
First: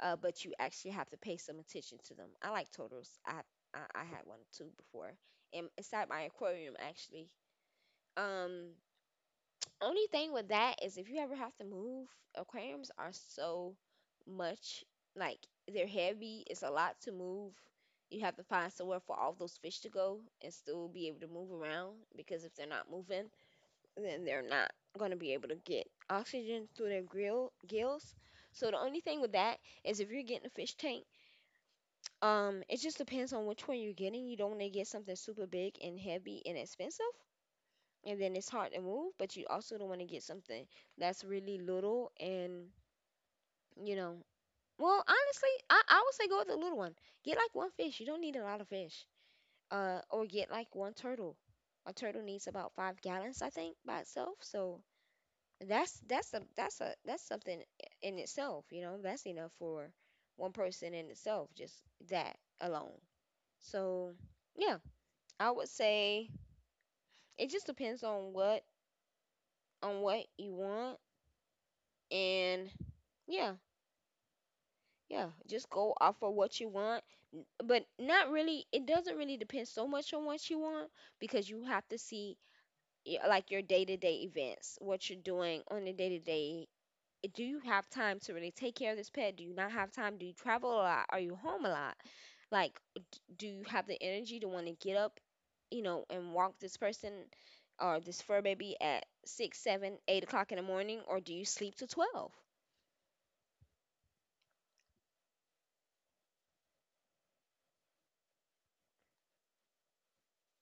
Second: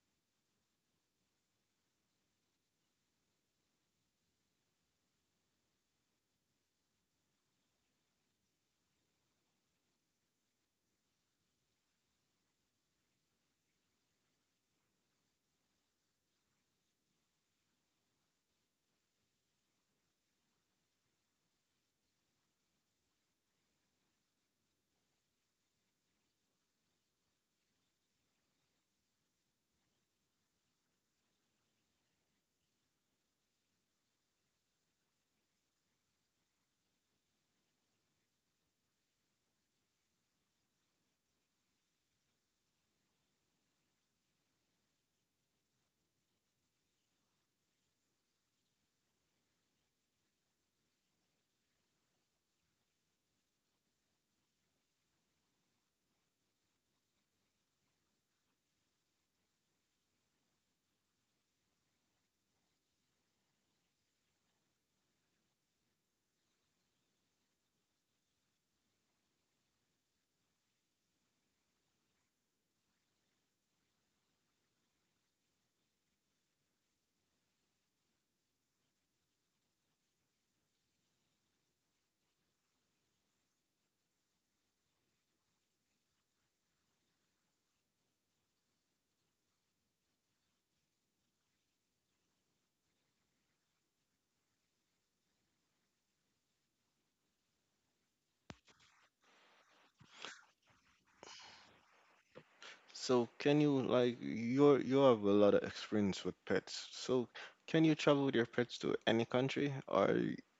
A: But you actually have to pay some attention to them. I like turtles. I had one too before, and inside my aquarium actually. Um, only thing with that is if you ever have to move, aquariums are so much, like, they're heavy. It's a lot to move. You have to find somewhere for all those fish to go and still be able to move around, because if they're not moving, then they're not going to be able to get oxygen through their grill gills. So the only thing with that is if you're getting a fish tank, it just depends on which one you're getting. You don't want to get something super big and heavy and expensive and then it's hard to move, but you also don't want to get something that's really little and you know. Well, honestly, I would say go with the little one. Get like one fish. You don't need a lot of fish. Or get like one turtle. A turtle needs about 5 gallons, I think, by itself. So that's something in itself. You know, that's enough for one person in itself. Just that alone. So yeah, I would say it just depends on what you want, and yeah, yeah, just go off of what you want. But not really, it doesn't really depend so much on what you want, because you have to see like your day-to-day events, what you're doing on a day-to-day. Do you have time to really take care of this pet? Do you not have time? Do you travel a lot? Are you home a lot? Like, do you have the energy to want to get up, and walk this person or this fur baby at 6 7 8 o'clock in the morning, or do you sleep to 12?
B: So can you, like, you're, you have a lot of experience with pets. So can you travel with your pets to any country or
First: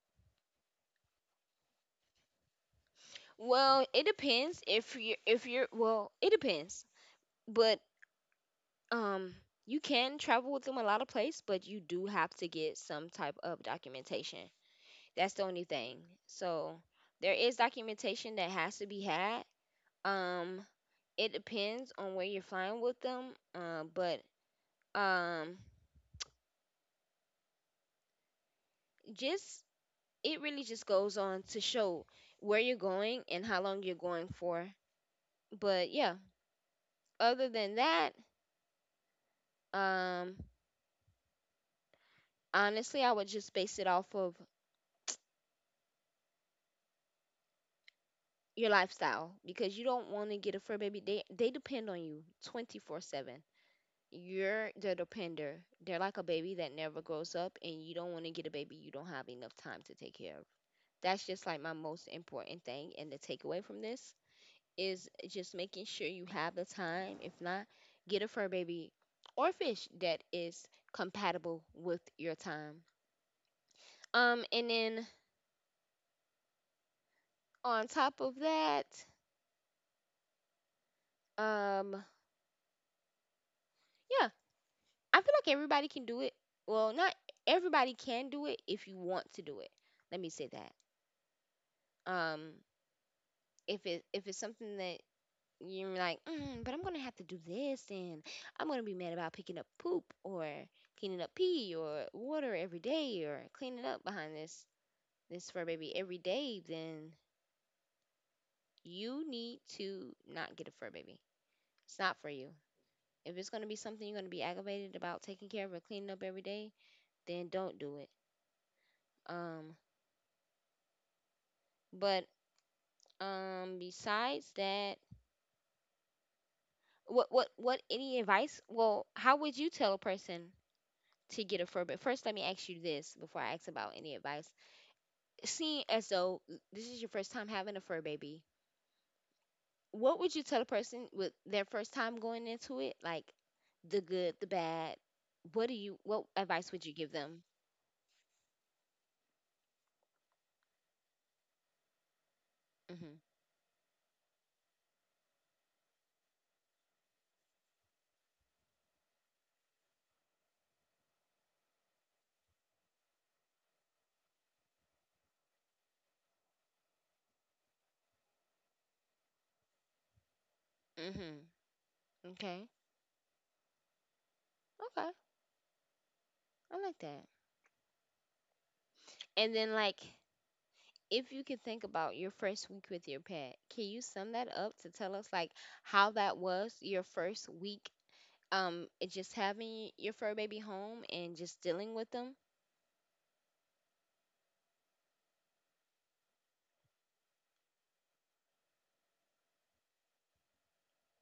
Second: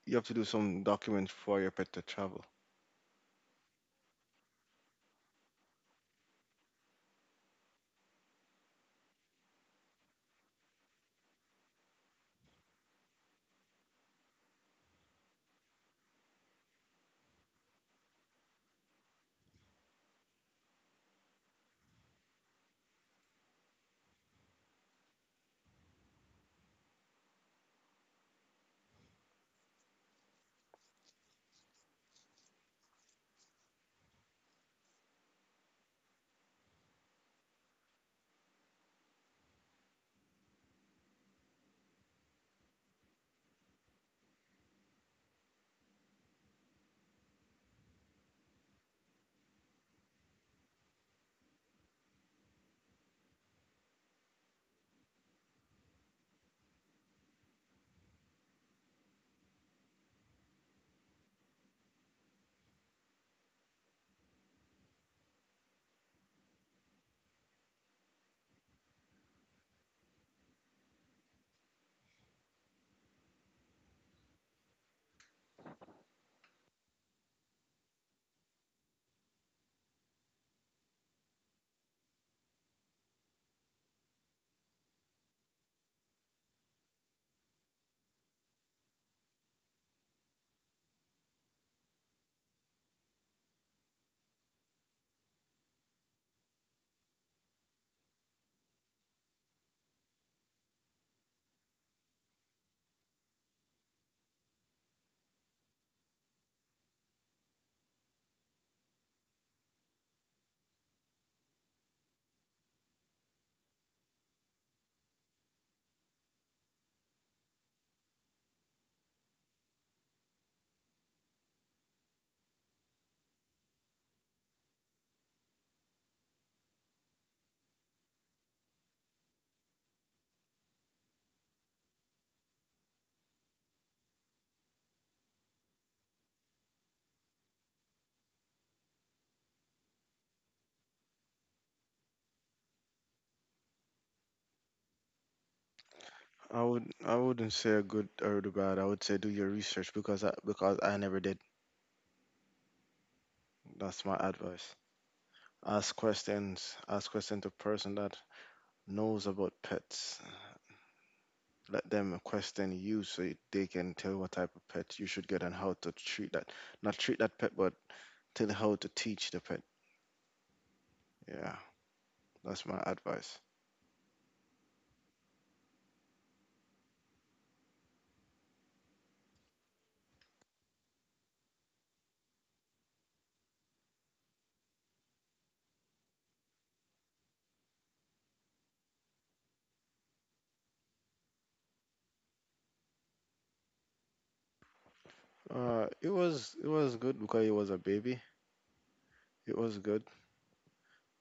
B: you have to do some documents for your pet to travel?
A: Well, it depends if you if you're well, it depends. But um you can travel with them a lot of place, but you do have to get some type of documentation. That's the only thing. So there is documentation that has to be had. Um it depends on where you're flying with them. But um just it really just goes on to show where you're going and how long you're going for. But yeah, other than that, um honestly, I would just base it off of your lifestyle because you don't want to get a fur baby. They depend on you 24/7. You're the depender. They're like a baby that never grows up, and you don't want to get a baby you don't have enough time to take care of. That's just like my most important thing, and the takeaway from this is just making sure you have the time. If not, get a fur baby or fish that is compatible with your time. And then on top of that, um, yeah, I feel like everybody can do it. Well, not everybody can do it if you want to do it. Let me say that. Um, if it's something that you're like, mm, but I'm gonna have to do this, and I'm gonna be mad about picking up poop or cleaning up pee or water every day or cleaning up behind this fur baby every day, then you need to not get a fur baby. It's not for you. If it's gonna be something you're gonna be aggravated about taking care of or cleaning up every day, then don't do it. Um, but besides that, what any advice? Well, how would you tell a person to get a fur? But first, let me ask you this before I ask about any advice. Seeing as though this is your first time having a fur baby, what would you tell a person with their first time going into it? Like the good, the bad. What do you? What advice would you give
B: I
A: them?
B: wouldn't say a good or the bad. I would say do your research because I never did.
A: Mhm.
B: That's my advice. Ask questions. Ask questions to person that knows about pets. Let them question you so they can tell what type of pet you should get and how to treat that. Not treat that pet, but tell how to teach the pet.
A: Mhm.
B: Yeah, that's
A: Okay.
B: my advice.
A: Okay. I like that. And then like if you could think about your first week with your pet, can you sum that up to tell us like how that was your first week? It just having your fur baby home and just dealing with them.
B: It was good because he was a baby. It was good.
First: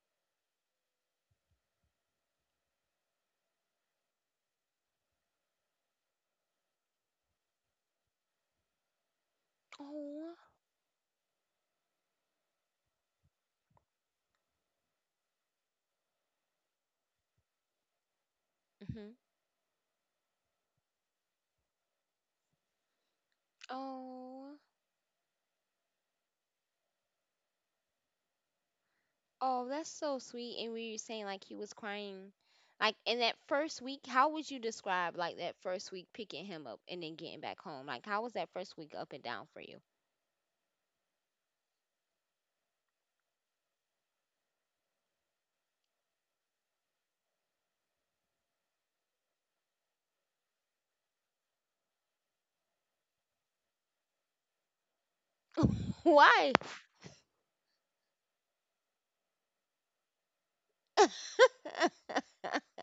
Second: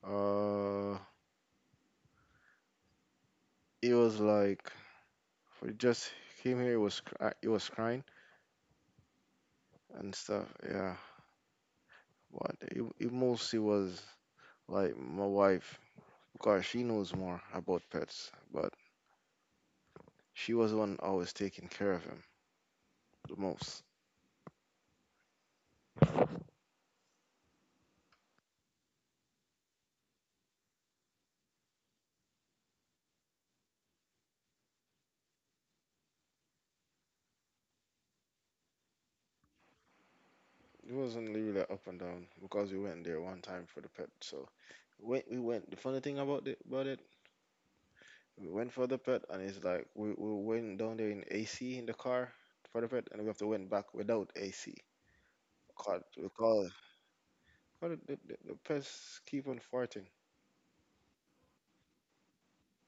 B: Uh, it was like we just came here. It was it was crying and
A: Oh,
B: stuff. Yeah, but it mostly was like my wife because she knows more about pets, but
A: hmm.
B: she was the one always taking care of him the most.
A: Oh, oh, that's so sweet. And we were saying like he was crying, like in that first week. How would you describe like that first week picking him up and then getting back home? Like how was that first week up and down for you?
B: It wasn't really like up and down because we went there one time for the pet. So we went. The funny thing about it, we went for the pet and it's like we went down there in AC in the car for the pet and we have to went back without AC.
A: [laughs]
B: Caught we
A: Why?
B: call, caught it, the pets keep on farting.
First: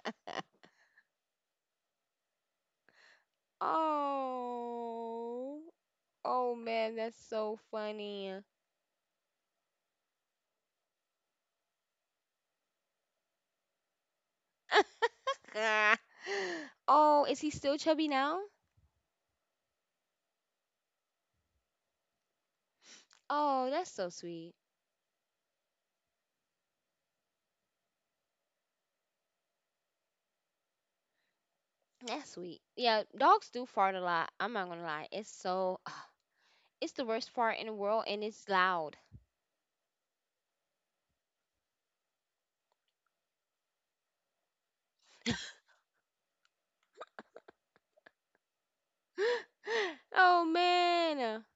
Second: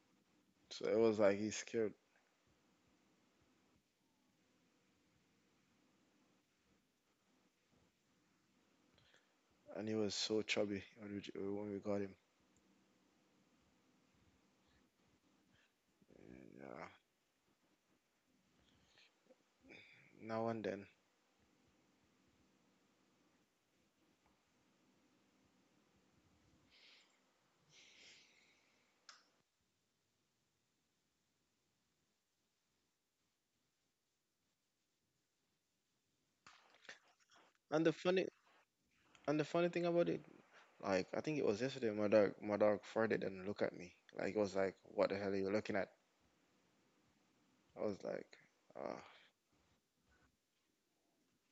A: [laughs]
B: So it was like he's scared.
A: Oh, oh man, that's so funny.
B: And he was so chubby when when we got him.
A: [laughs]
B: Yeah,
A: Oh, is he still chubby now?
B: now and then.
A: Oh, that's so sweet. That's sweet. Yeah, dogs do fart a lot. I'm not gonna lie. It's so, [sighs] it's the worst fart in the
B: And
A: world, and it's loud. [gasps] [laughs]
B: the funny thing about it, like I think it was yesterday, my dog farted and looked at me. Like it was like, what the hell are you looking at? I was like, ah,
A: Oh man.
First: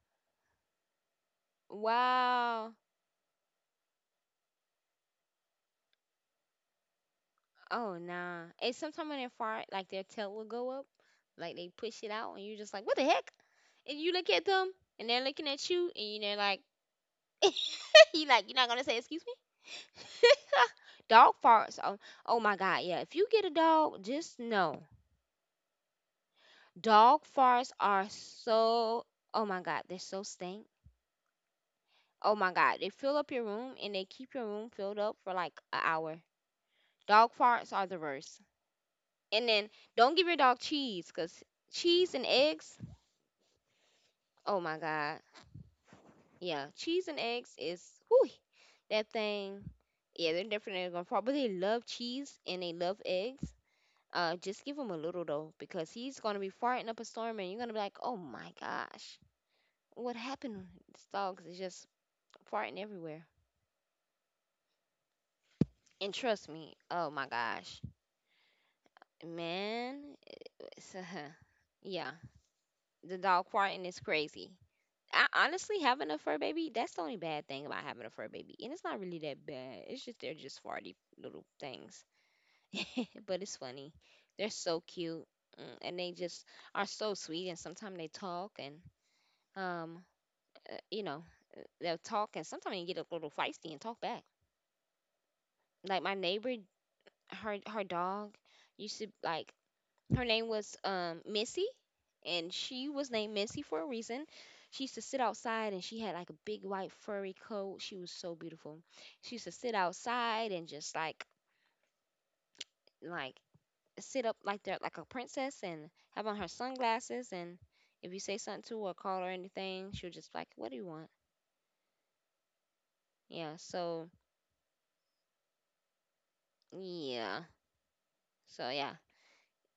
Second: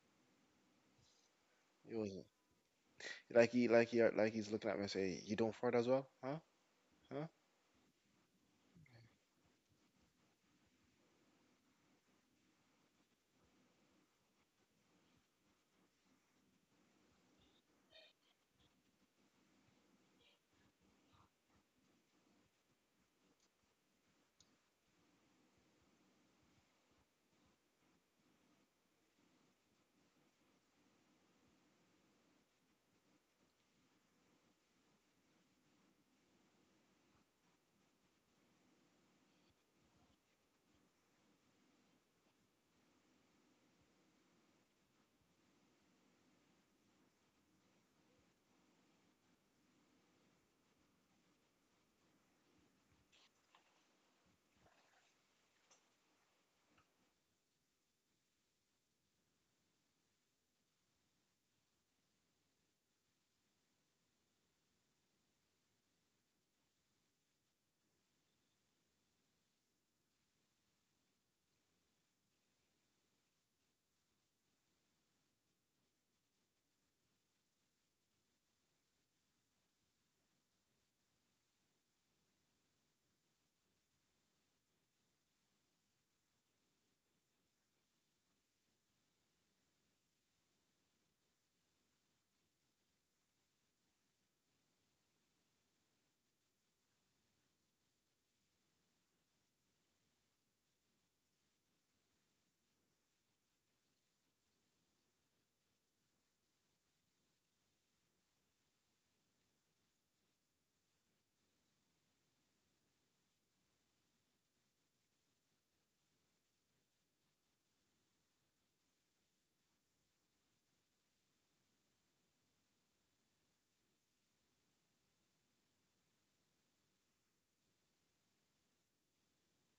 B: it was
A: Wow.
B: like he's looking at me and say, you don't fart as well, huh? Huh?
A: Oh nah. And sometimes when they fart, like their tail will go up, like they push it out, and you're just like, what the heck? And you look at them, and they're looking at you, and you're like, [laughs] you like you're not gonna say excuse me. [laughs] Dog farts, oh, oh my god. Yeah, if you get a dog, just know dog farts are so, oh my god, they're so stink. Oh my god, they fill up your room, and they keep your room filled up for like an hour. Dog farts are the worst. And then don't give your dog cheese, because cheese and eggs, oh my god. Yeah, cheese and eggs is, whew, that thing. Yeah, they're definitely gonna fart, but they love cheese and they love eggs. Just give him a little though, because he's gonna be farting up a storm, and you're gonna be like, "Oh my gosh, what happened? This dog is just farting everywhere." And trust me, oh my gosh, man, it's, [laughs] yeah, the dog farting is crazy. I, honestly, having a fur baby, that's the only bad thing about having a fur baby, and it's not really that bad. It's just they're just farty little things, [laughs] but it's funny. They're so cute, mm, and they just are so sweet, and sometimes they talk, and um, you know, they'll talk and sometimes you get a little feisty and talk back. Like my neighbor, her dog used to like, her name was Missy, and she was named Missy for a reason. She used to sit outside and she had like a big white furry coat. She was so beautiful. She used to sit outside and just like sit up like that like a princess and have on her sunglasses, and if you say something to her or call her anything, she'll just like, what do you want? Yeah, so yeah. So yeah.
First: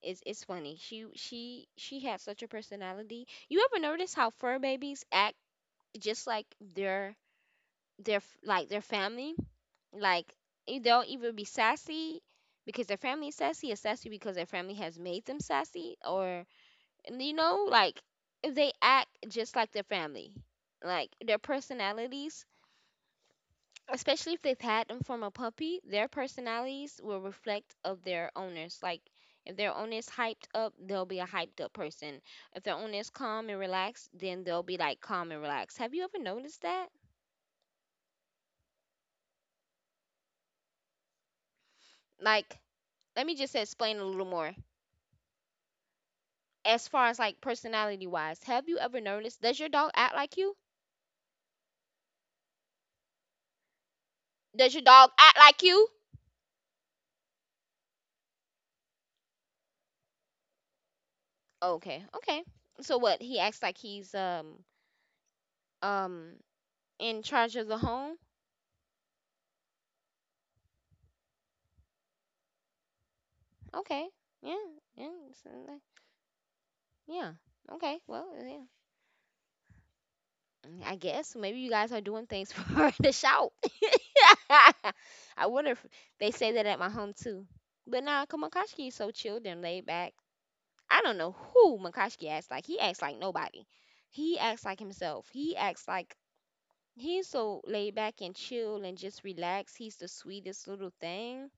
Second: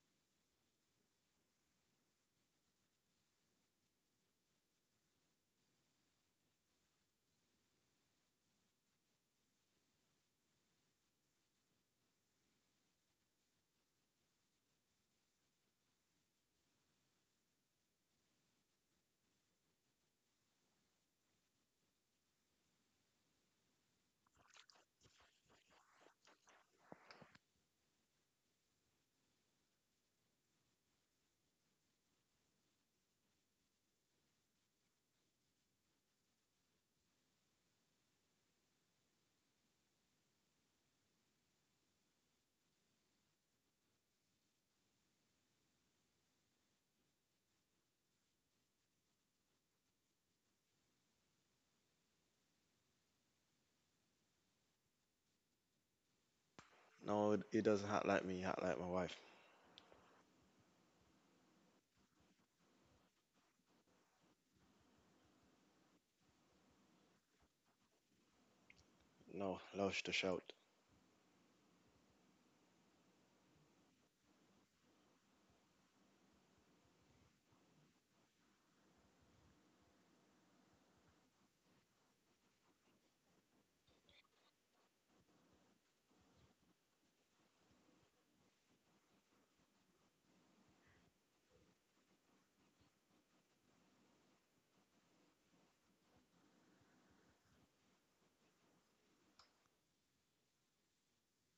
A: It's funny. She had such a personality. You ever notice how fur babies act just like their their like their family? Like, eh, they'll either be sassy because their family is sassy, or sassy because their family has made them sassy, or, and you know like if they act just like their family, like their personalities, especially if they've had them from a puppy, their personalities will reflect of their owners. Like if their owner is hyped up, they'll be a hyped up person. If their owner is calm and relaxed, then they'll be like calm and relaxed. Have you ever noticed that? Like, let me just explain a little more. As far as like personality wise, have you ever noticed, does your dog act like you? Does your dog act like you?
B: No, he doesn't act like me. He act like my wife.
A: Okay, okay. So what? He acts like he's um in charge of the home?
B: No, Lush to shout.
A: Okay. Yeah, yeah. So, like, yeah. Okay. Well, yeah. Mm, I guess maybe you guys are doing things [laughs] for her to shout. [laughs] I wonder if they say that at my home too. But nah, cause Makashki is so chilled and laid back. I don't know who Makashki acts like. He acts like nobody. He acts like himself. He acts like he's so laid back and chill and just relaxed. He's the sweetest little thing.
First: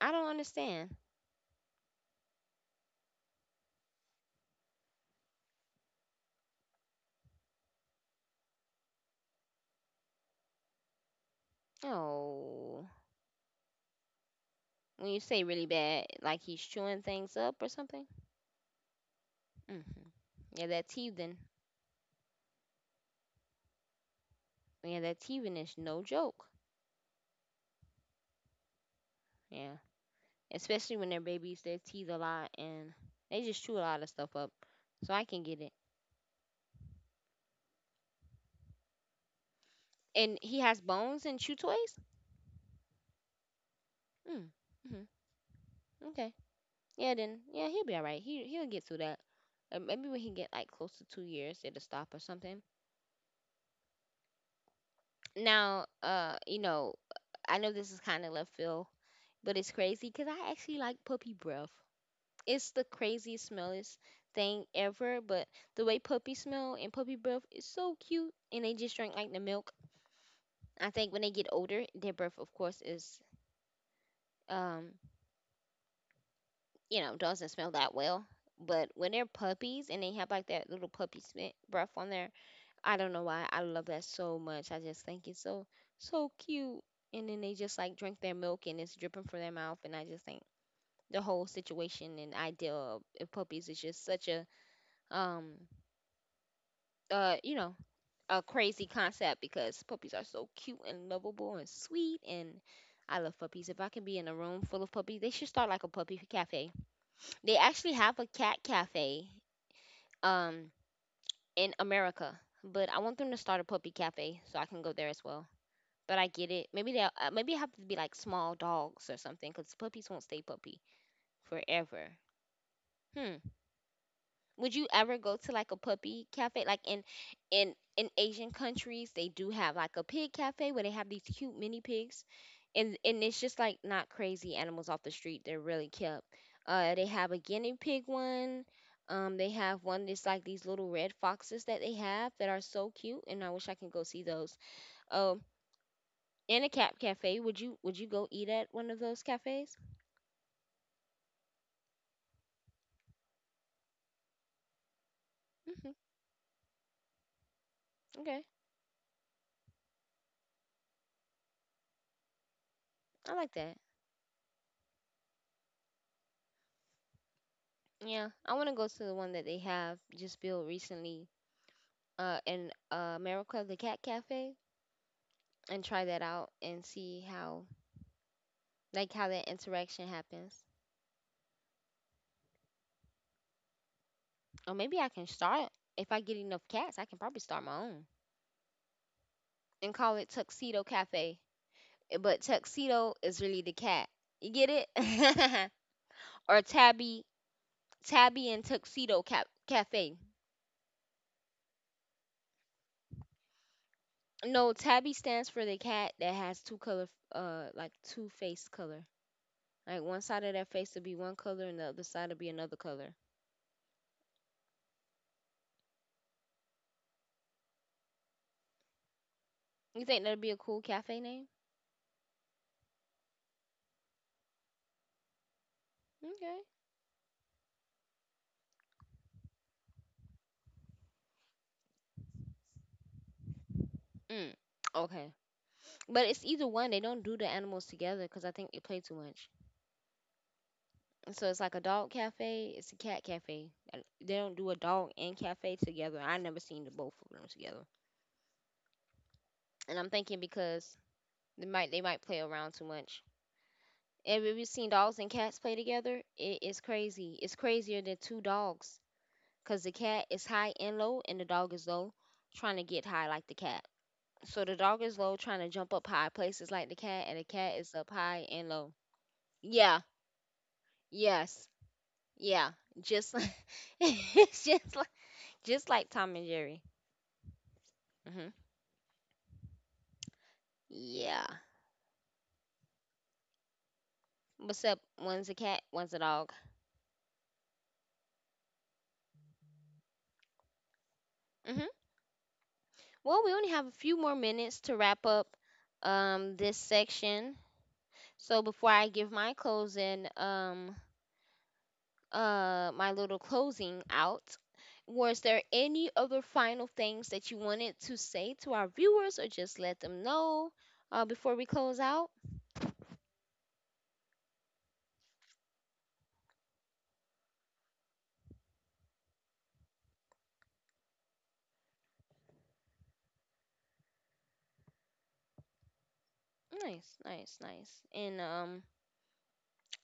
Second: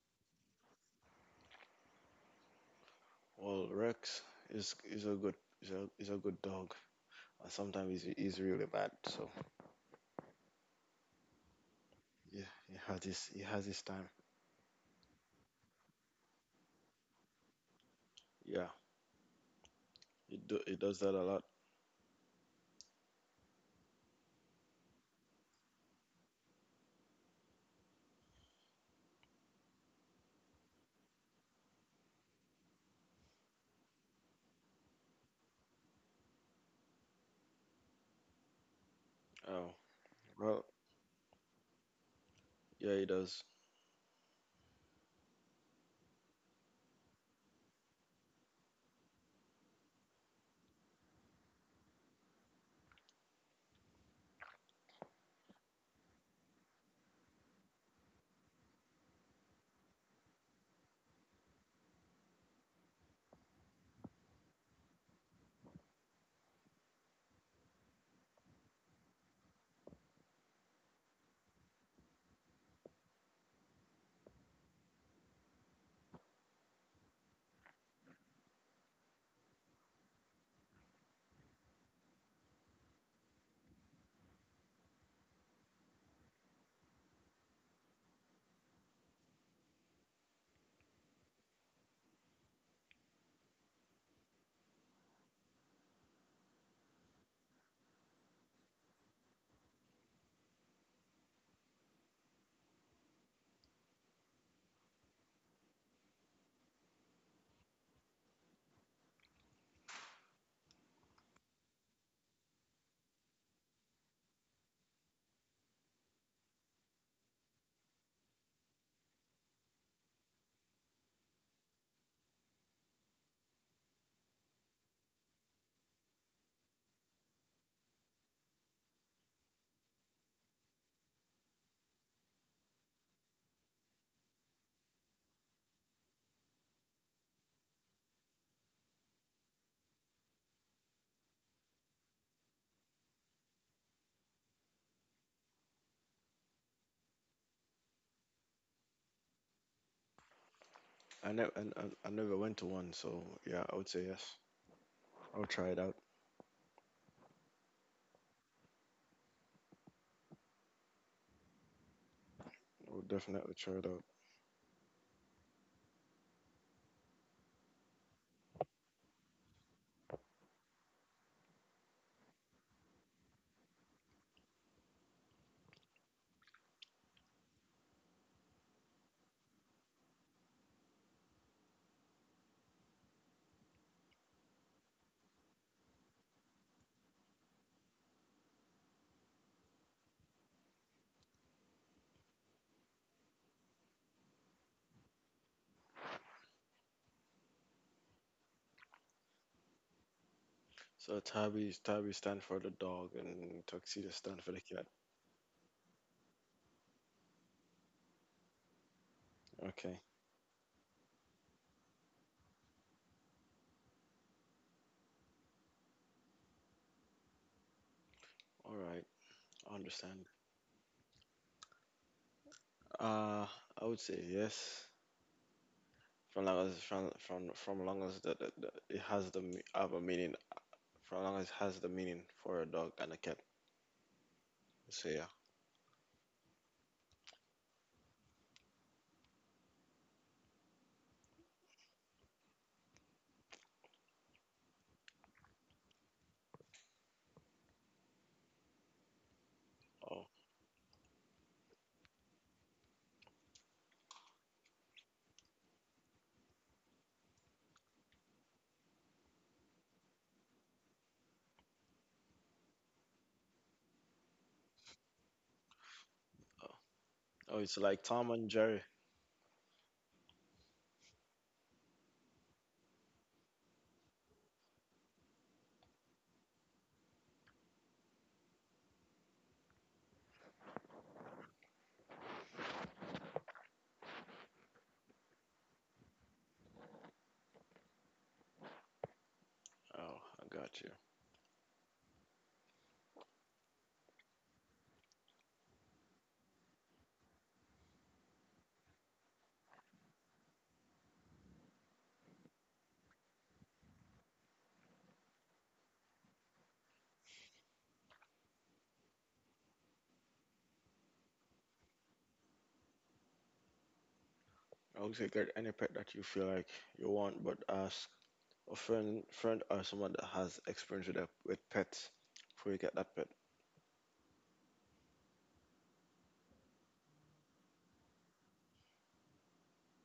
A: I don't understand.
B: Well, Rex is is a good is a good dog. And sometimes he's really bad. So yeah,
A: Oh,
B: he has his time.
A: when you say really bad, like he's chewing things up or something.
B: Yeah,
A: Hmm. Yeah,
B: it
A: that
B: does that a
A: teething.
B: lot.
A: Yeah, that teething is no joke. Yeah, especially when they're babies, they teeth a lot and they just chew a lot of stuff up. So I can get it.
B: Oh,
A: And he
B: well,
A: has bones and chew toys.
B: yeah, it does.
A: Mm. Mm-hmm. Okay. Yeah. Then yeah, he'll be all right. He he'll get through that. Maybe when he get like close to 2 years, it'll stop or something. Now, you know, I know this is kind of left field, but it's crazy because I actually like puppy breath. It's the craziest smellest thing ever. But the way puppy smell and puppy breath is so cute, and they just drink like the milk. I think when they get older, their breath, of course, is um, you know, doesn't smell that well. But when they're puppies and they have like that little breath on there, I don't know why I love that so much. I just think it's so so cute. And then they just like drink their milk and it's dripping from their mouth, and I just think the whole situation and idea of puppies is just such a um you know, a crazy concept because puppies are so cute and lovable and sweet and I love puppies. If I can be in a room full of puppies, they should start like a puppy cafe. They actually have a cat cafe um in America, but I want them to start a puppy cafe so I can go there as well. But I get it. Maybe they will, maybe it have to be like small dogs or something cuz puppies won't stay puppy forever. Hmm. Would you ever go to like a puppy cafe? Like in in Asian countries, they do have like a pig cafe where they have these cute mini pigs, and it's just like not crazy animals off the street. They're really cute. They have a guinea pig one. They have one that's like these little red foxes that they have that are so cute, and I wish I can go see those. Um, and a cat cafe. Would you go eat at one of those cafes?
B: I never went to one, so yeah, I would say yes. I'll try it
A: Hmm.
B: out.
A: Okay,
B: I'll
A: I like
B: definitely
A: that.
B: try it out.
A: Yeah, I want to go to the one that they have just built recently in Miracle the Cat Cafe, and try that out and see how like how that interaction happens. Or maybe I can start, if I get enough cats, I can probably start my own and call it Tuxedo Cafe. Eh, but Tuxedo is really the cat. You get it? [laughs] Or Tabby, Tabby and Tuxedo Cap Cafe.
B: So tabby stand for the dog and tuxedo stand for the
A: No,
B: cat.
A: Tabby stands for the cat that has two color, like two face color. Like
B: Okay,
A: one side of their face will be one color and the other side will be another color.
B: all right, I
A: You think
B: understand.
A: that'd be a cool cafe name?
B: Uh, I would say yes. From
A: Okay.
B: long as from from from long as that that it has have a meaning. From long as it has the meaning for a dog and a cat.
A: Mm.
B: So
A: Okay.
B: yeah.
A: But it's either one. They don't do the animals together because I think they play too much. So it's like a dog cafe. It's a cat cafe. And they don't do a dog and cafe together. I never seen the both of them together. And I'm
B: Oh,
A: thinking because they might play around too much. Have you ever seen dogs and cats play together? It is crazy. It's crazier than two dogs because the cat is high and low and the dog is low, trying to get high like the cat. So the dog is low, trying to jump up high places
B: oh,
A: like the cat, and the
B: oh,
A: cat
B: it's
A: is
B: like
A: up
B: Tom
A: high
B: and
A: and
B: Jerry.
A: low. Yeah, yes, yeah, just like [laughs] it's just like Tom and Jerry. Hmm. Yeah. What's up? One's a cat, one's a dog.
B: Oh, I got you.
A: Hmm. Well, we only have a few more minutes to wrap up this section. So before I give my closing my little closing out, was there any other final things that you wanted to say to our viewers or just let them know before we close out?
B: I would Exactly, any pet that you feel like you want, but ask a friend or someone that has experience with, with pets before you get that pet.
A: Nice, nice, nice. And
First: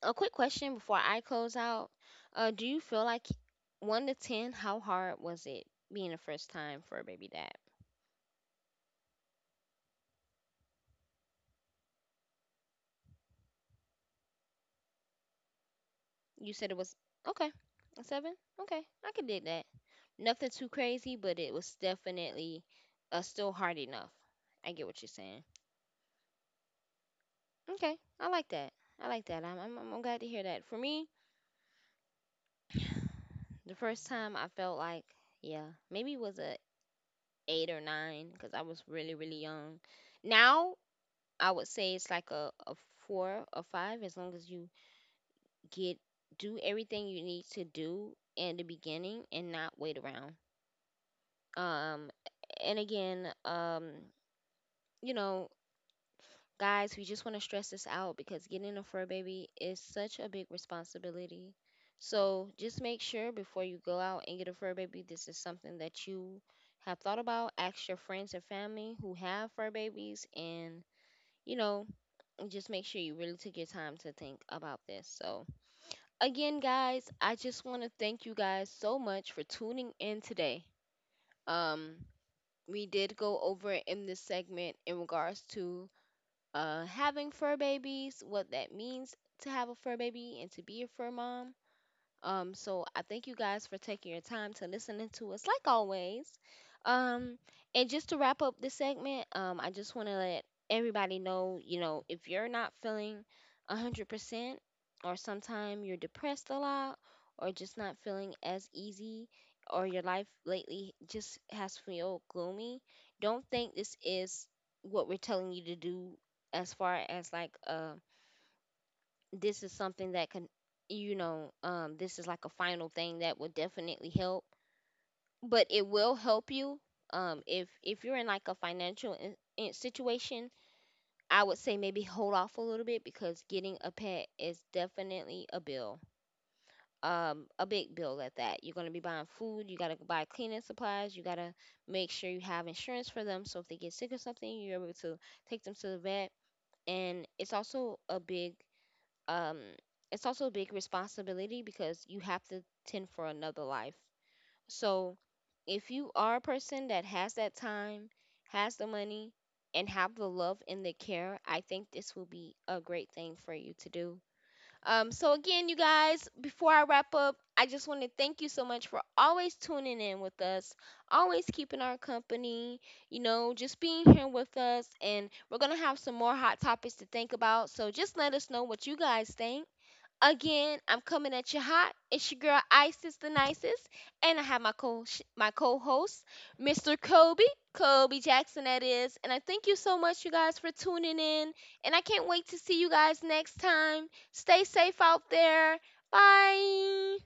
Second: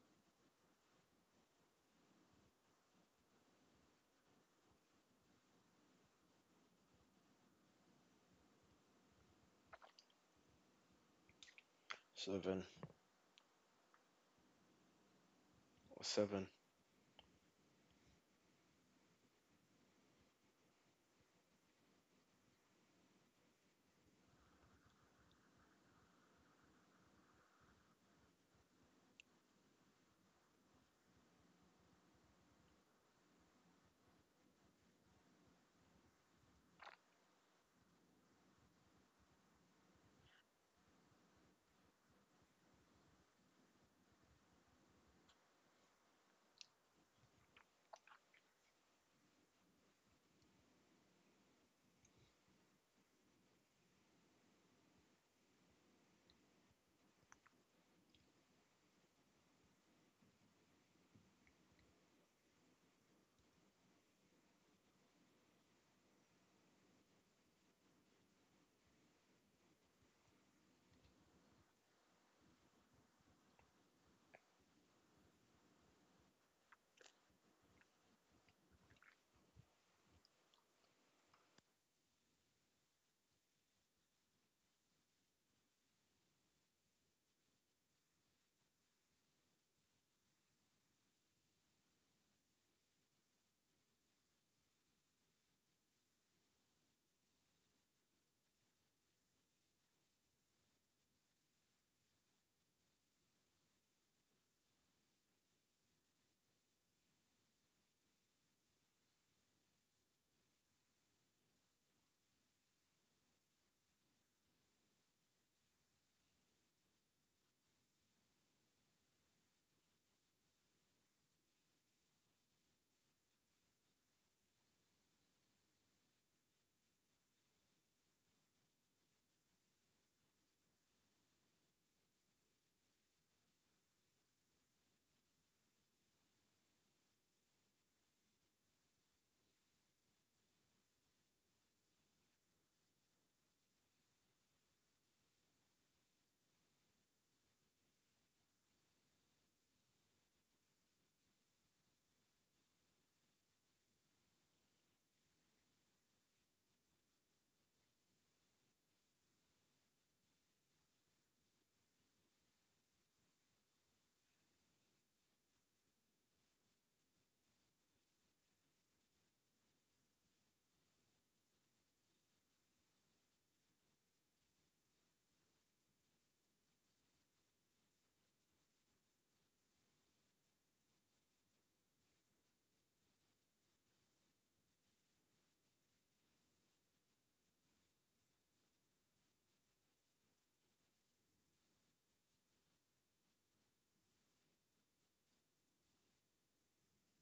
A: a quick question before I close out. Do you feel like, 1 to 10, how hard was it being the first time for a baby dad?
B: 7 or 7.
A: You said it was okay, a 7. Okay, I could dig that. Nothing too crazy, but it was definitely still hard enough. I get what you're saying. Okay, I like that. I like that. I'm glad to hear that. For me, the first time I felt like, yeah, maybe it was a eight or nine because I was really really young. Now I would say it's like a four or five, as long as you get do everything you need to do in the beginning and not wait around. Um, and again, you know, guys, we just want to stress this out because getting a fur baby is such a big responsibility. So just make sure before you go out and get a fur baby, this is something that you have thought about. Ask your friends and family who have fur babies. And you know, just make sure you really took your time to think about this. So, again, guys, I just want to thank you guys so much for tuning in today. Um, we did go over in this segment in regards to having fur babies, what that means to have a fur baby and to be a fur mom. So I thank you guys for taking your time to listening to us, like always. Um, and just to wrap up this segment, I just want to let everybody know, if you're not feeling 100%, or sometime you're depressed a lot, or just not feeling as easy, or your life lately just has feel gloomy, don't think this is what we're telling you to do. As far as like, this is something that can, this is like a final thing that will definitely help, but it will help you. If you're in like a financial, in situation, I would say maybe hold off a little bit, because getting a pet is definitely a bill. A big bill at that. You're going to be buying food, you got to buy cleaning supplies, you got to make sure you have insurance for them, so if they get sick or something you're able to take them to the vet. And it's also a big, um, it's also a big responsibility because you have to tend for another life. So if you are a person that has that time, has the money, and have the love and the care, I think this will be a great thing for you to do. So again, you guys, before I wrap up, I just want to thank you so much for always tuning in with us, always keeping our company, just being here with us. And we're going to have some more hot topics to think about. So just let us know what you guys think. Again, I'm coming at you hot. It's your girl Isis the nicest, and I have my co my co-host, Mr. Kobe, Kobe Jackson that is. And I thank you so much you guys for tuning in, and I can't wait to see you guys next time. Stay safe out there. Bye.